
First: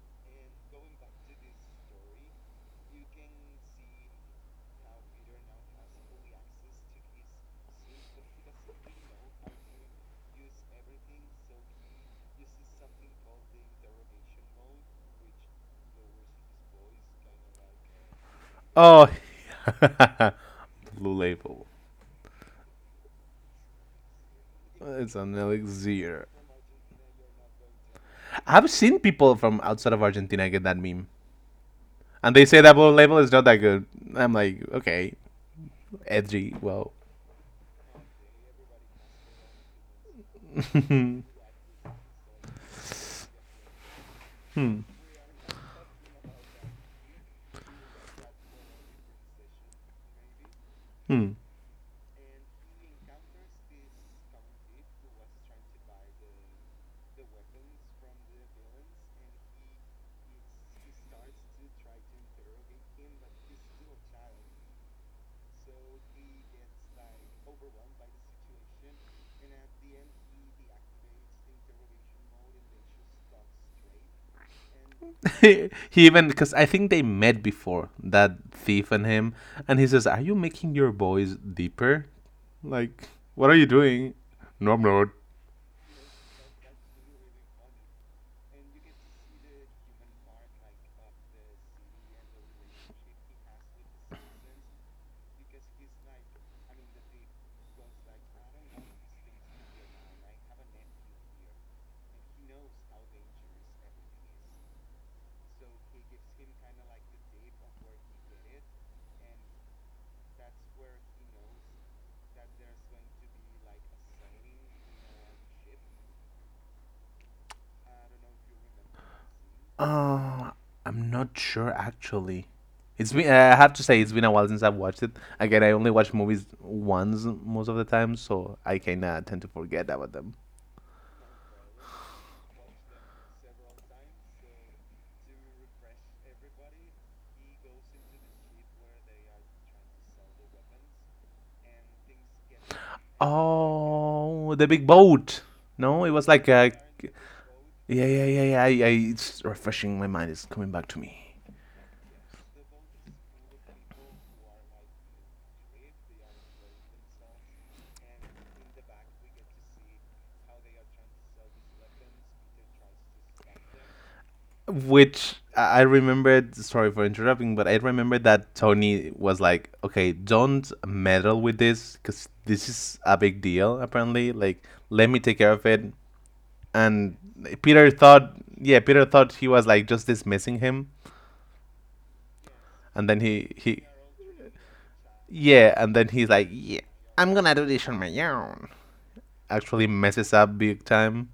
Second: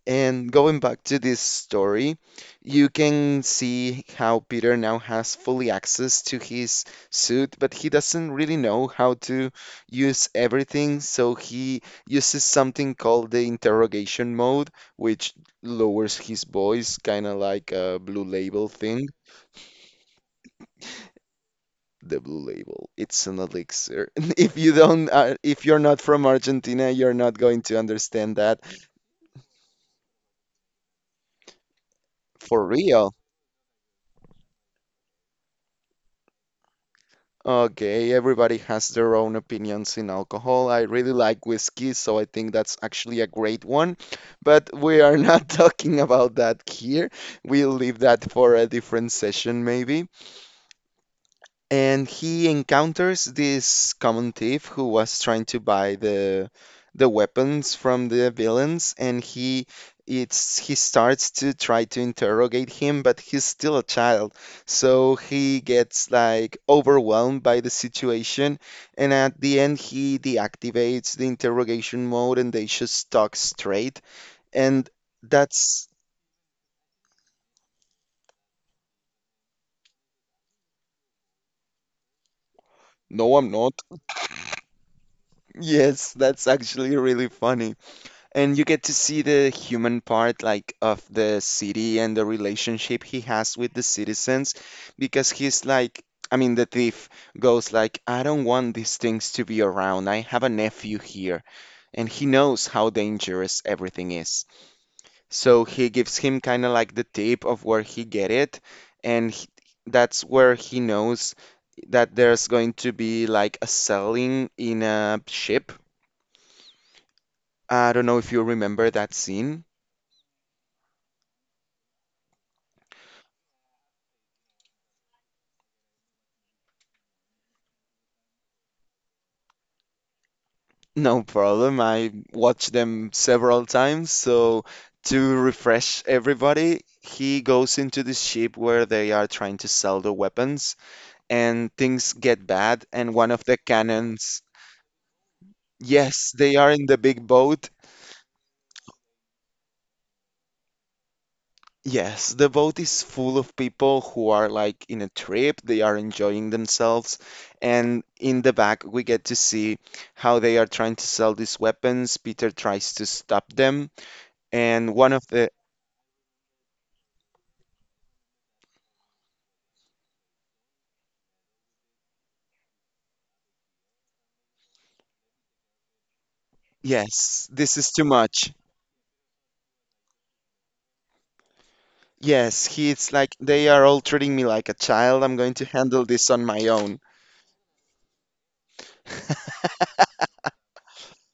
And going back to this story, you can see how Peter now has fully access to his suit, but he doesn't really know how to use everything, so he uses something called the interrogation mode, which lowers his voice, kind of like a blue label thing.
Oh, [laughs] Blue Label.
The blue label, it's an elixir. [laughs] If you don't,
It's an
if you're not from
elixir.
Argentina, you're not going to understand that
I've seen people from outside of Argentina get that meme, and they say
for
that Blue
real.
Label is not that good. I'm like, okay, edgy. Well,
Okay, everybody has their own opinions in alcohol.
[laughs]
I really
hmm,
like whiskey, so I think that's actually a great one. But
hmm.
we are not [laughs] talking about that here. We'll leave that for a different session, maybe
[laughs]
and he encounters this common thief who was trying to buy the weapons from the villains and he starts to try to interrogate him but he's still a child so he gets like overwhelmed by the situation and at the end he deactivates the interrogation mode and they just talk straight and
He
that's
even because I think they met before, that thief and him, and he says, "Are you making your voice deeper? Like,
no
what
I'm
are you
not
doing?" No, I'm not.
[laughs] yes, that's actually really funny. And you get to see the human part, like of the city and the relationship he has with the citizens, because he's like, I mean, the thief goes like, I don't want these things to be around. I have a nephew here, and he knows how dangerous everything is. So he gives him kind of like the tip of where he get it, and he, that's where he knows that there's going to be like a selling in a ship. I don't know if you remember that scene.
Uh, I'm not sure actually. It's been, I have to say, it's been a while since I've watched it. Again, I only watch movies once most of the time, so I kind of tend to forget about them.
No problem. I watched them several times. So, to refresh everybody, he goes into this ship where they are trying to sell the weapons, and things get bad. And one of the cannons,
Oh, the big boat. No, it was
yes,
like
they are
a.
in the big boat.
Yeah, yeah, yeah, yeah. It's refreshing. My mind is coming back to me.
Yes, the boat is full of people who are like in a trip, they are enjoying themselves. And in the back, we get to see how they are trying to sell these weapons. Peter tries to stop them, and one of
Which
the.
I remembered, sorry for interrupting, but I remember that Tony was like, okay, don't meddle with this because this is a big deal, apparently. Like, let me take care of it. And
Yes, this
Peter
is too
thought,
much.
yeah, Peter thought he was like just dismissing him.
Yes,
And
he's like, they are all treating me like a child. I'm going to
yeah, and
handle
then he's
this on
like,
my
yeah,
own.
I'm gonna do this on my own. Actually messes up big time.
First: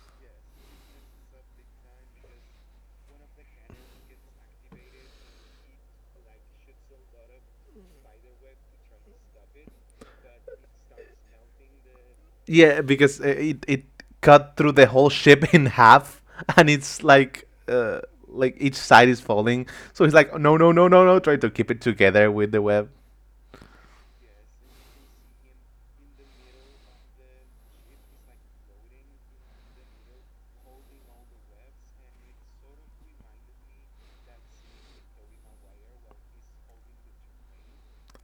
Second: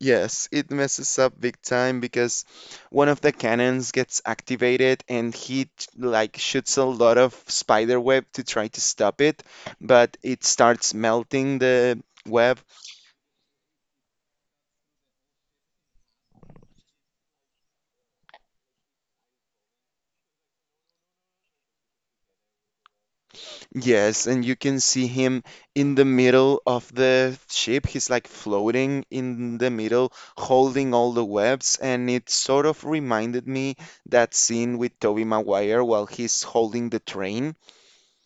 Yes, it messes up big time because one of the cannons gets activated and like shoots a lot of spider web to try to stop it, but it starts melting the web.
Yeah, because it cut through the whole ship [laughs] in half, and it's like each side is falling. So he's like, no, no, no, no, no, try to keep it together with the web.
Yes, and you can see him in the middle of the ship. He's like floating in the middle, holding all the webs, and it sort of reminded me that scene with Toby Maguire while he's holding the train.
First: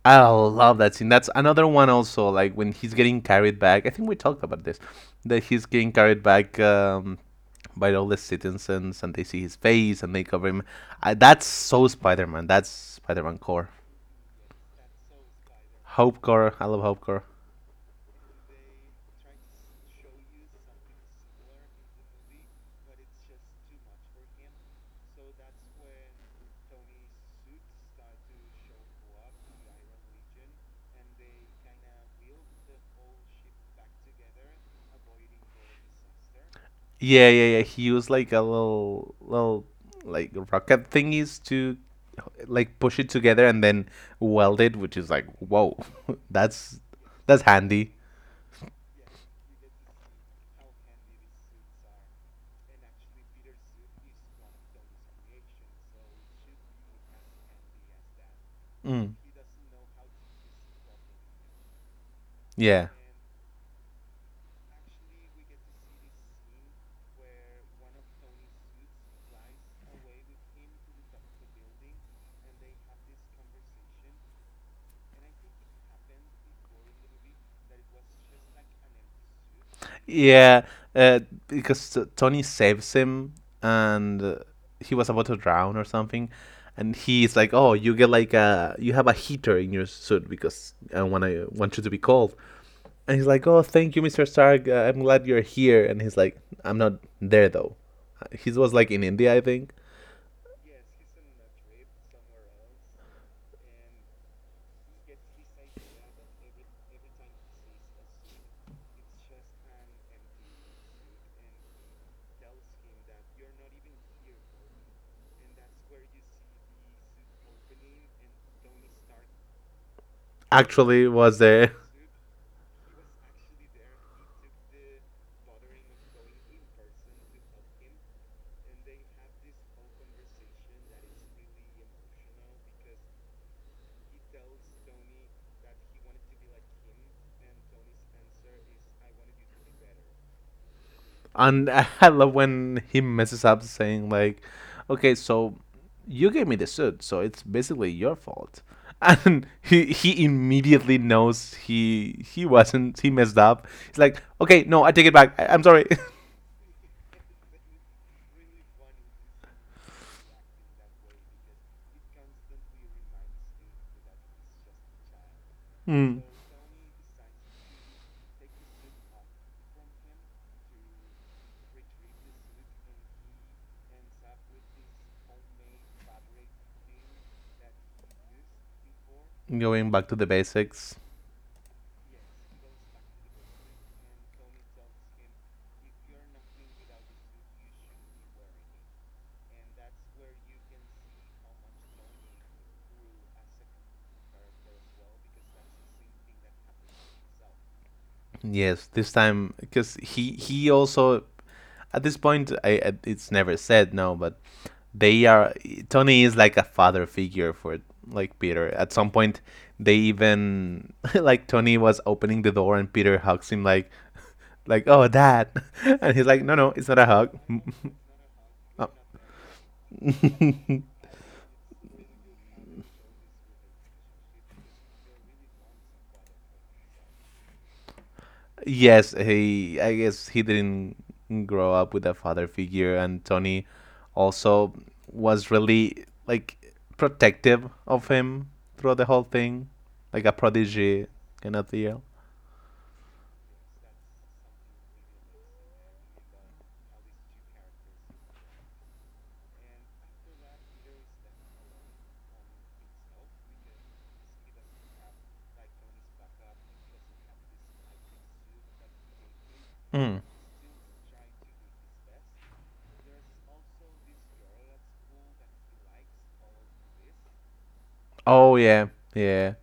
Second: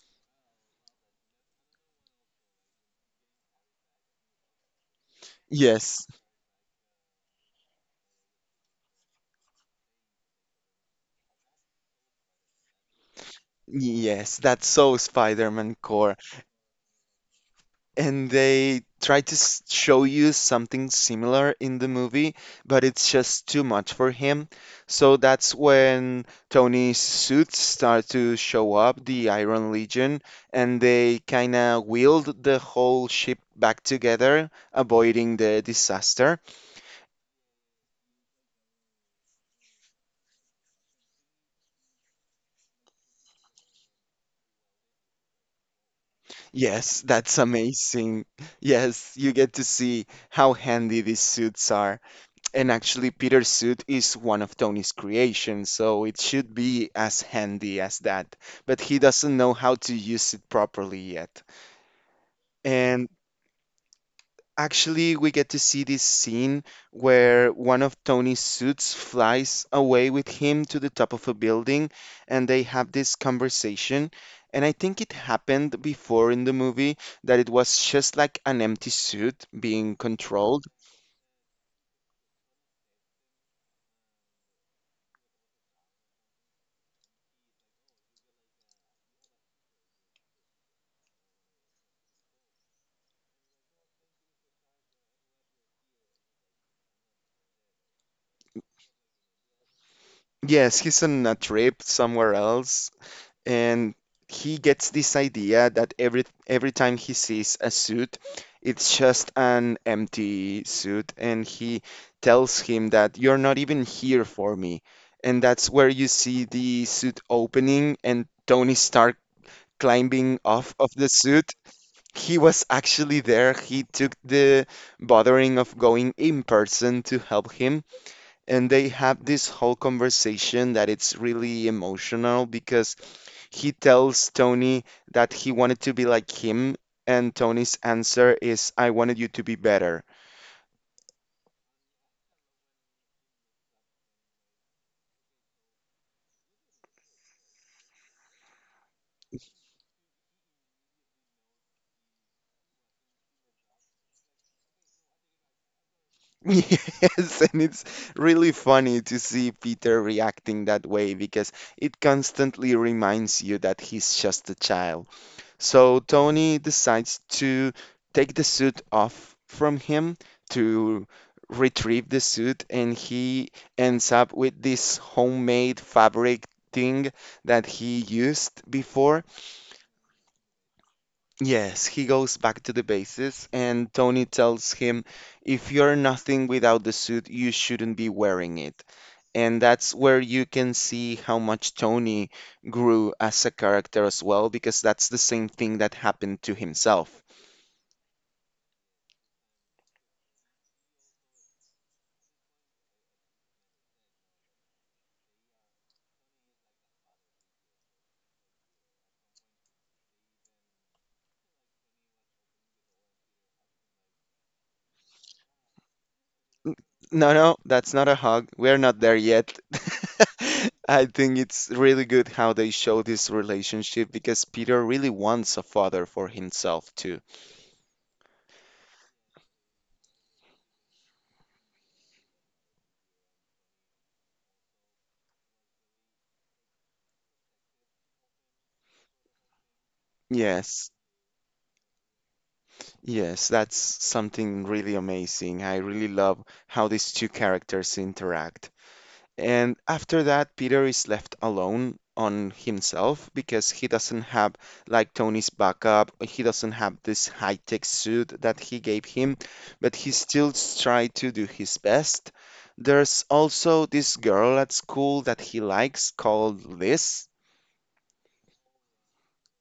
I love that scene. That's another one also. Like when he's getting carried back. I think we talked about this. That he's getting
Yes,
carried back by all the citizens, and they see his face and they cover him. I, that's so Spider-Man. That's Spider-Man core.
yes, that's so Spider-Man core.
Hope core. I love Hope core.
And they try to show you something similar in the movie, but it's just too much for him. So that's when Tony's suits start to show up, the Iron Legion, and they kind of wield the whole ship back together, avoiding the disaster.
Yeah, yeah, yeah. He used like a little like rocket thingies to like push it together and then weld it, which is like, whoa, [laughs] that's
Yes, that's [laughs]
that's handy.
amazing. Yes, you get to see how handy these suits are. And actually, Peter's suit is one of Tony's creations, so it should be as handy as that. But he
Mm.
doesn't know how to use it properly yet.
Yeah,
And actually, we get to see this scene where one of Tony's suits flies away with him to the top of a building, and they have this conversation. And I think it happened before in the movie that it was just like an empty suit being controlled.
yeah. Uh, because Tony saves him, and he was about to drown or something, and he's like, "Oh, you get like a you have a heater in your suit because I want you to be cold." And he's like, "Oh, thank you, Mr. Stark. I'm glad you're here." And he's like, "I'm not there though." He was like in India, I think.
Yes, he's on a trip somewhere else, and he gets this idea that every time he sees a suit, it's just an empty suit, and he tells him that you're not even here for me. And that's where you see the suit opening and Tony Stark climbing off of the
Actually, was
suit.
there. [laughs]
He was actually there. He took the bothering of going in person to help him. And they have this whole conversation that it's really emotional because he tells Tony that he wanted to be like him, and Tony's answer is, I wanted you to be better.
And I love when he messes up, saying like, "Okay, so you gave me the suit, so it's basically your fault." [laughs] And he immediately knows he wasn't he messed up. He's like, "Okay, no, I take it back. I'm sorry." [laughs]
[laughs] Yes, and it's really funny to see Peter reacting that way because it constantly reminds you that he's just a child. So
Mm.
Tony decides to take the suit off from him to retrieve the suit, and he ends up with this homemade fabric thing that he used before.
Going back to the basics.
Yes, he goes back to the bases, and Tony tells him, if you're nothing without the suit, you shouldn't be wearing it. And that's where you can see how much Tony grew as a character as well, because that's the same thing that happened to himself.
Yes, this time because he also at this point it's never said no, but they are Tony is like a father figure for like Peter. At some point, they even [laughs] like Tony was opening the door and Peter hugs him like oh dad, [laughs] and he's like no no it's not a
No,
hug.
no, that's not a
[laughs]
hug. We're
Oh.
not there yet. [laughs] I
[laughs]
think it's really good how they show this relationship because Peter really wants a father for himself too.
Yes, he I guess he didn't grow up with a father figure, and Tony also was really like protective of him throughout the whole thing, like a
Yes.
prodigy kind of deal.
Yes, that's something really amazing. I really love how these two characters interact. And after that, Peter is left alone on himself because he doesn't have like Tony's backup. He doesn't have this high-tech suit that he gave him, but he
Mm.
still tried to do his best. There's also this girl at school that he likes called Liz.
Oh yeah, yeah,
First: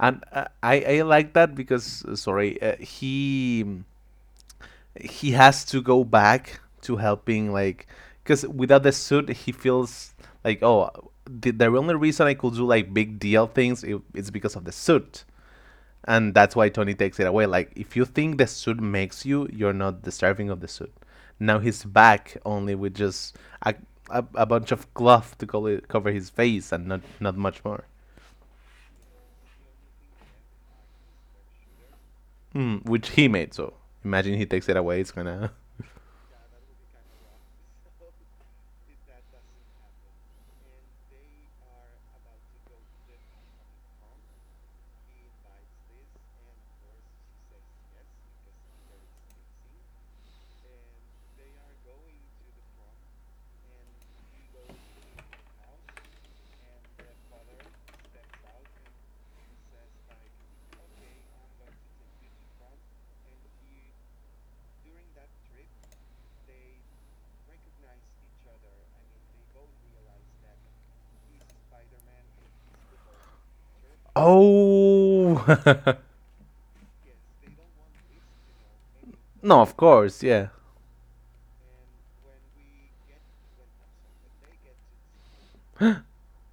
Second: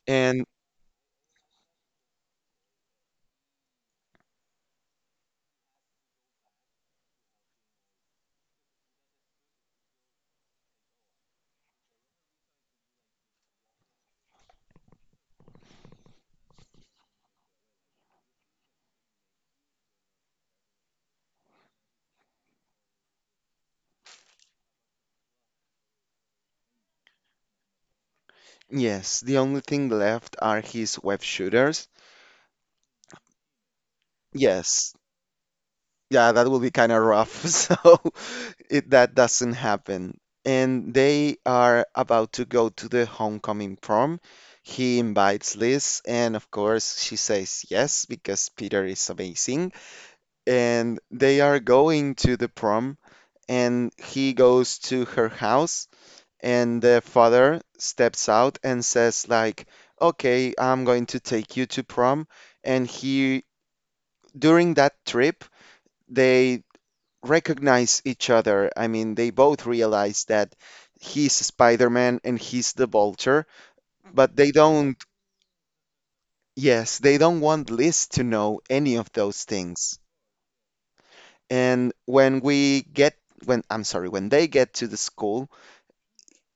and
And
I like that because he has to go back to helping like because without the suit he feels like oh the only reason I could do like big deal things is because of the suit and that's why Tony takes it away like if you think the suit makes you you're not deserving of the suit now he's back only with just a, a bunch of cloth to cover his face and not much more.
yes, the only thing left are his web shooters.
Hmm, which he made. So imagine he takes it
Yes.
away. It's gonna.
Yeah, that will be kind of rough. [laughs] So it that doesn't happen. And they are about to go to the homecoming prom. He invites Liz, and of course, she says yes because Peter is amazing. And they are going to the prom, and he goes to her house, and the father steps out and says like, "Okay, I'm going to take you to prom." And he, during that trip,
[laughs]
they recognize each other. I mean, they both realize that he's Spider-Man and he's the Vulture, but they don't,
Oh. [laughs]
yes, they don't want Liz to know any of those
No, of
things.
course, yeah.
And when we get, when, I'm sorry, when they get to the school,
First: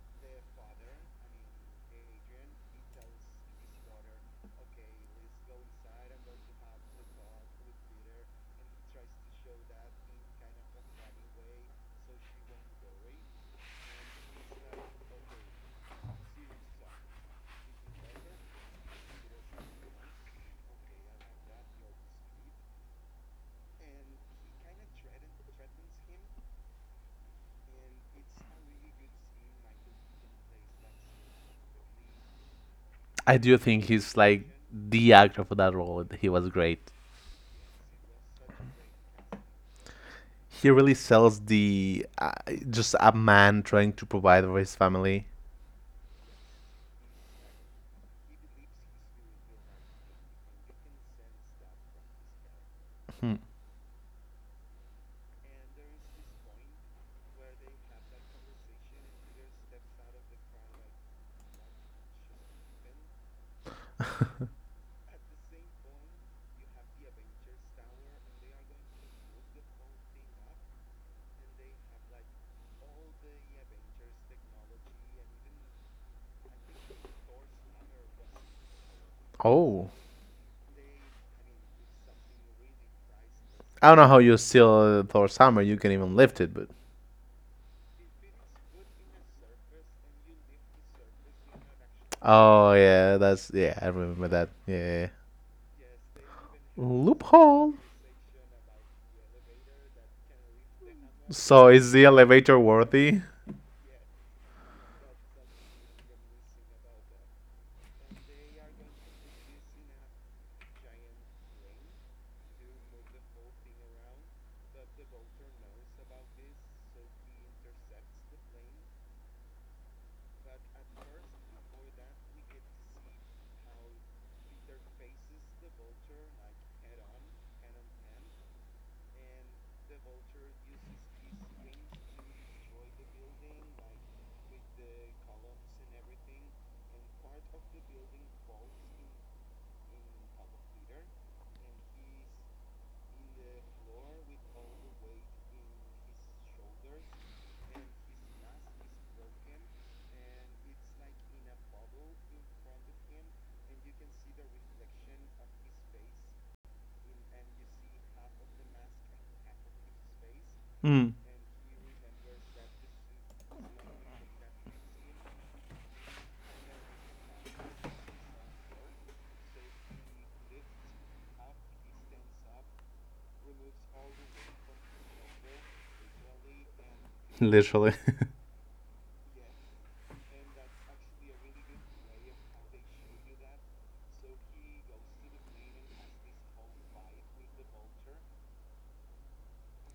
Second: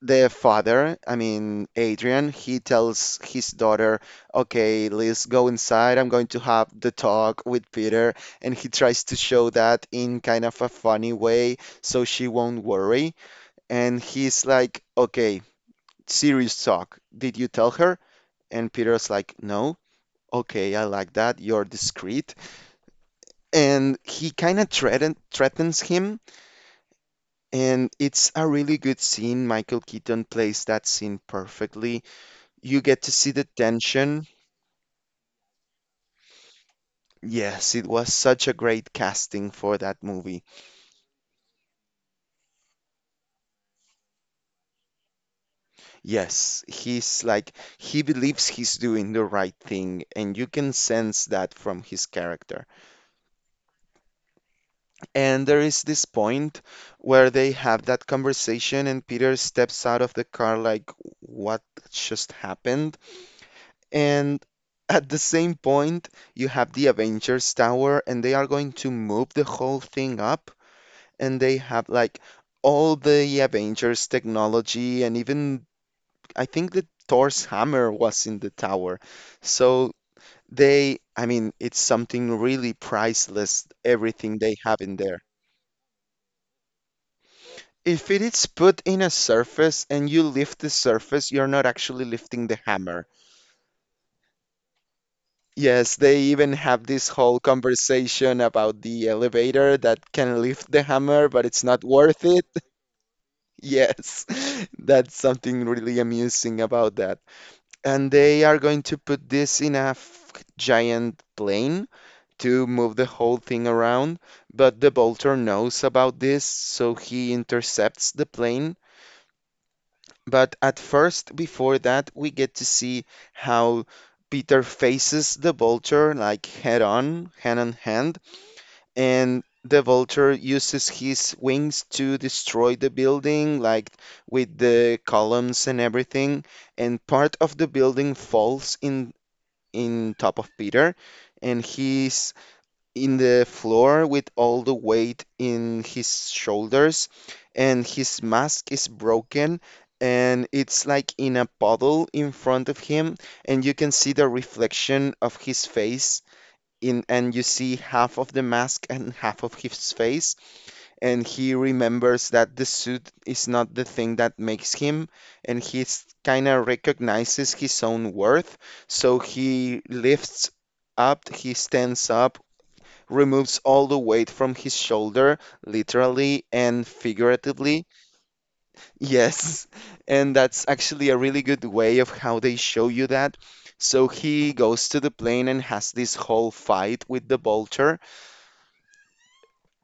their father, I mean, Adrian, he tells his daughter, okay, Liz, go inside. I'm going to have the talk with Peter. And he tries to show that in kind of a funny way so she won't worry. And he's like, okay, serious talk. Did you tell her? And Peter's like, no. Okay, I like that. You're discreet. And he kind of threatens him. And it's a really good scene. Michael Keaton plays that scene perfectly. You get to see
I
the
do think he's
tension.
like the actor for that role. He was great.
Yes, it was such a great casting for that movie.
He really sells the just a man trying to provide for his family.
Yes, he's like, he believes he's doing the right thing. And you can sense that from his character.
Hmm.
And there is this point where they have that conversation, and Peter steps out of the car like, what just happened? And
[laughs]
at the same point, you have the Avengers Tower, and they are going to move the whole thing up, and they have like all the Avengers technology, and even I think the Thor's hammer was in the tower.
Oh.
So they, I mean, it's something really priceless,
I don't know how
everything
you
they have in
seal
there.
Thor's hammer. You can even lift it, but.
If it is put in a surface and you lift the surface, you're not actually lifting the
Oh
hammer.
yeah, that's yeah. I remember that. Yeah. Yeah,
Yes, they
yeah.
even have this whole
Loophole.
conversation about the elevator that can lift the hammer, but it's
So
not
is the
worth it.
elevator
[laughs]
worthy?
Yes, [laughs] that's something really amusing about that. And they are going to put this in a f- giant plane to move the whole thing around, but the bolter knows about this, so he intercepts the plane. But at first, before that, we get to see how Peter faces the vulture like head on hand, and the vulture uses his wings to destroy the building, like with the columns and everything. And part of the building falls in top of Peter, and he's in the floor with all the weight in his shoulders, and his mask is broken, and it's like in a puddle in front of him, and you can see the reflection of his face in, and you see half of the mask and half of his face,
Hmm.
and he remembers that the suit is not the thing that makes him, and he's kind of recognizes his own worth, so he lifts up, he stands up,
[laughs]
removes all the weight from his shoulder, literally and
Literally.
figuratively. [laughs] Yes. And that's actually a really good way of how they show you that. So he goes to the plane and has this whole fight with the vulture,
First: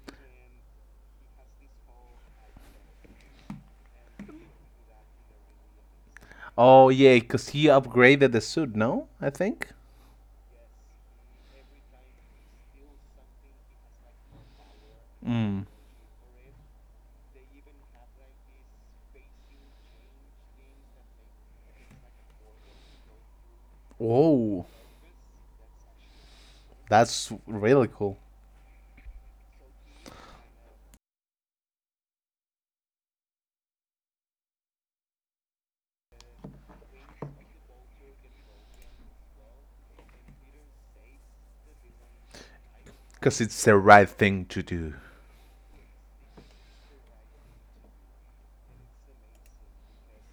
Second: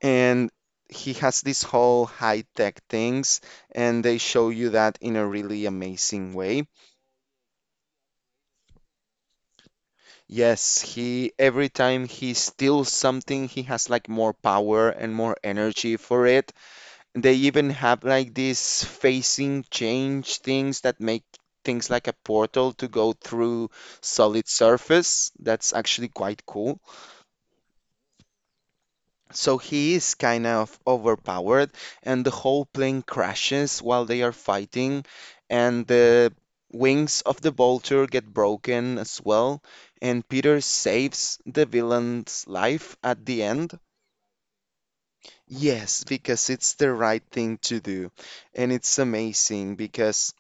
and he has this whole high-tech things, and they show you that in a really amazing
[laughs]
way.
Oh yeah, because he upgraded the suit. No, I think.
Yes, he every time he steals something, he has like more power and more
Hmm.
energy for it. They even have like these facing change things that make things like a portal to go through solid
Whoa,
surface. That's actually quite cool.
that's really cool.
So he is kind of overpowered, and the whole plane crashes while they are fighting, and the wings of the vulture get broken as well. And Peter saves the villain's life at the
Because it's
end.
the right thing to do.
Yes, because it's the right thing to do. And it's amazing because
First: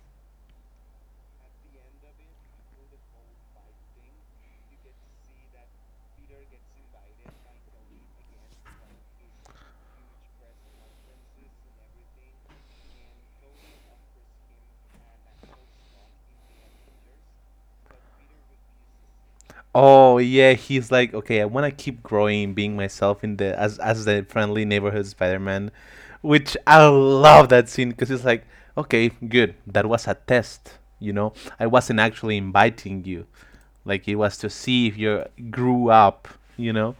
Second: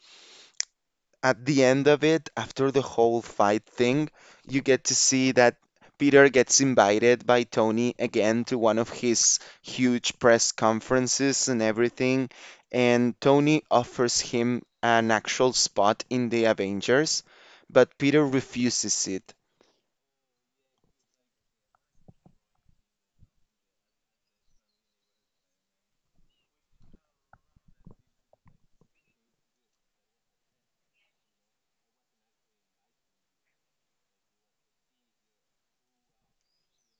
at the end of it, after the whole fight thing, you get to see that Peter gets invited by Tony again to one of his huge press conferences and everything, and Tony offers him an actual spot in the Avengers, but Peter refuses it.
Oh yeah, he's like, okay, I want to keep growing, being myself in the as the friendly neighborhood Spider-Man, which I love that scene because it's like, okay, good, that was a test, you know. I wasn't actually inviting you, like it was to see if you grew up, you know.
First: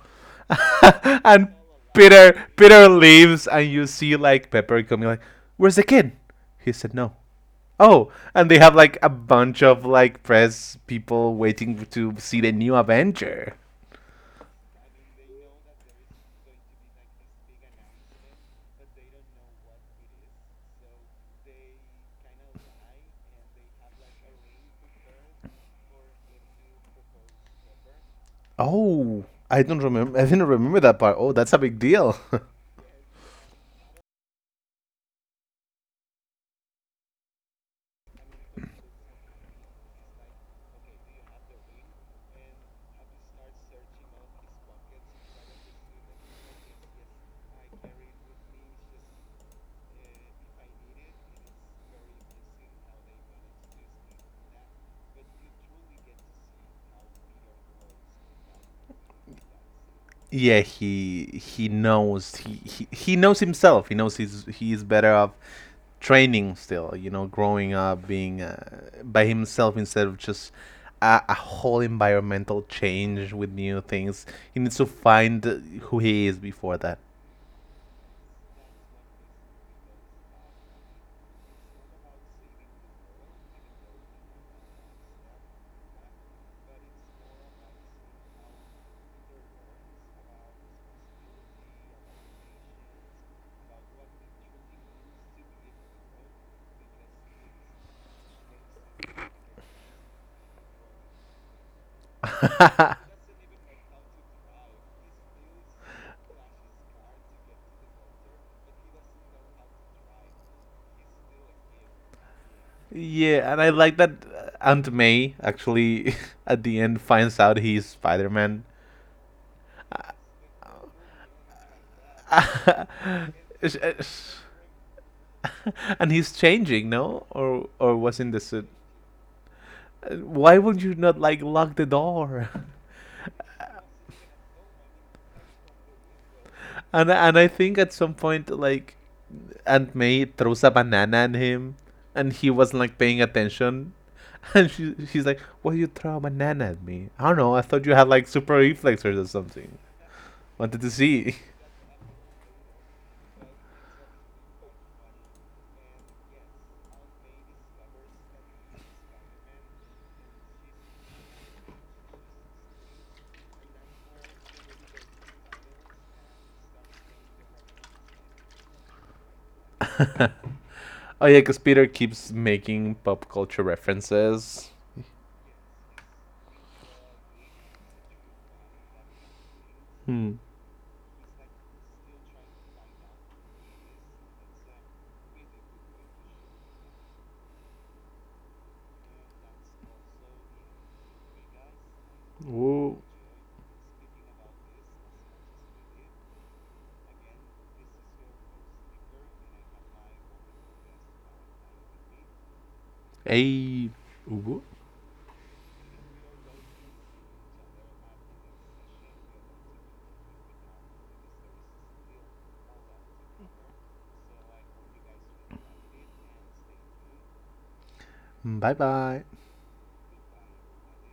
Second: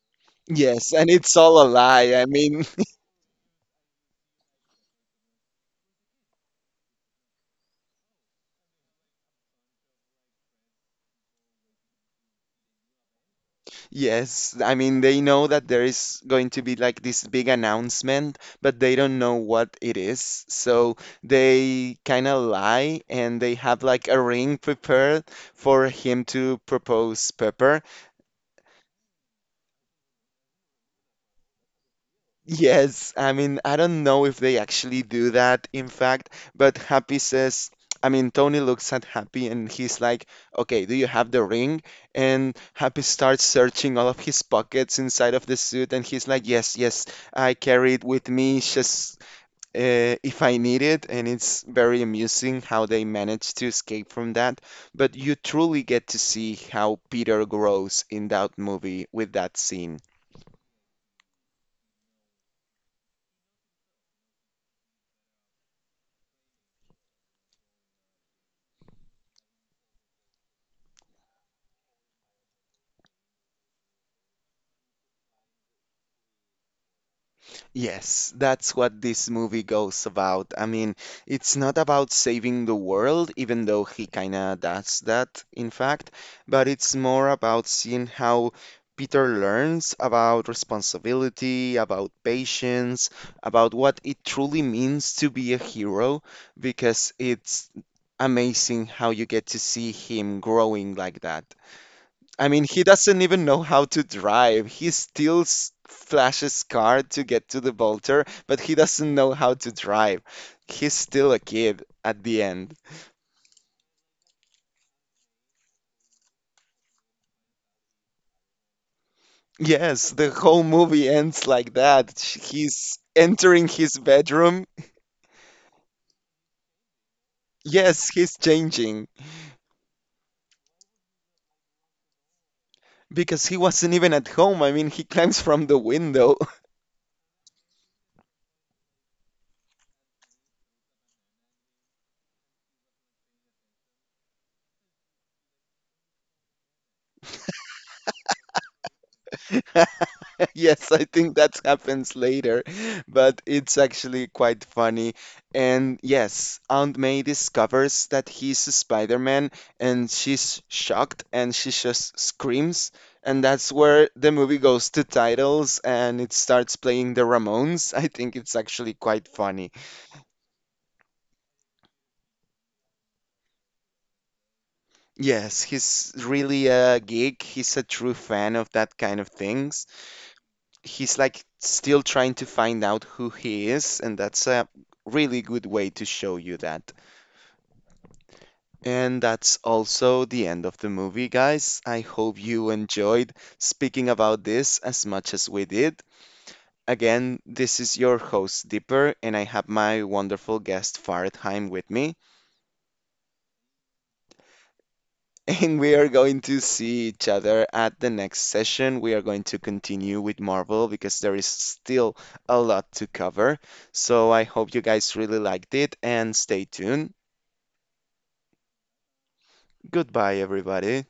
[laughs]
Yes, and it's
And
all a lie. I
Peter
mean,
Peter leaves, and you see like Pepper coming like, where's the kid? He said no. Oh, and they have like a bunch of like press people waiting to see the new Avenger.
yes, I mean, they know that there is going to be like this big announcement, but they don't know what it is. So they kind of lie and they have like a ring prepared for him to propose Pepper.
Oh, I don't remember. I didn't remember that part. Oh, that's a big deal. [laughs]
Yes, I mean, I don't know if they actually do that, in fact, but Happy says, I mean, Tony looks at Happy and he's like, okay, do you have the ring? And Happy starts searching all of his pockets inside of the suit and he's like, yes, yes, I carry it with me just if I need it. And it's very amusing how they manage to escape from that. But you truly get to see how Peter grows in that movie with that scene.
Yeah, he knows he knows himself. He knows he's better off training still. You know, growing up, being by himself instead of just a whole environmental change with new things. He needs to find who he is before that.
Yes, that's what this movie goes about. I mean, it's not about saving the world, even though he kinda does that, in fact, but it's more about seeing how Peter learns about responsibility, about patience, about what it truly means to be a hero, because it's amazing how you get to see him growing like that. I mean, he doesn't even know how to drive. He steals Flash's car to get to the Vulture, but he doesn't know how to drive. He's still a kid at the end.
Yeah, and I like that Aunt May actually [laughs] at the end finds out he's Spider Man.
Yes, the whole movie ends like that. He's entering
[laughs]
his bedroom.
And he's changing, no? Or
Yes,
was in
he's
the suit.
changing
Why would you not like lock the door? [laughs]
because he wasn't even at home. I mean, he climbs from the window.
And I think at some point like Aunt May throws a banana at him and he wasn't like paying attention. [laughs] And she's like, Why you throw a banana at me? I don't know, I thought you had like super reflexes or something. Wanted to
Yes, I
see.
think that happens later, but it's actually quite funny. And yes, Aunt May discovers that he's a Spider-Man and she's shocked and she just screams. And that's where the movie goes to titles and it starts playing the Ramones. [laughs] I think it's actually quite funny.
[laughs] Oh yeah, because Peter keeps making pop culture references.
Yes, he's really a geek. He's a true fan of that kind of things.
Hmm.
He's like still trying to find out who he is, and that's a really good way to show you that. And that's also the end of the movie, guys. I hope you
Ooh.
enjoyed speaking about this as much as we did. Again, this is your host, Dipper, and I have my wonderful guest, Fartheim, with me.
Hey, Ooh.
And we are going to see each other at the next session. We are going to continue with Marvel because there is still a lot to cover. So I hope you guys really liked it and stay tuned.
Bye bye.
Goodbye, everybody.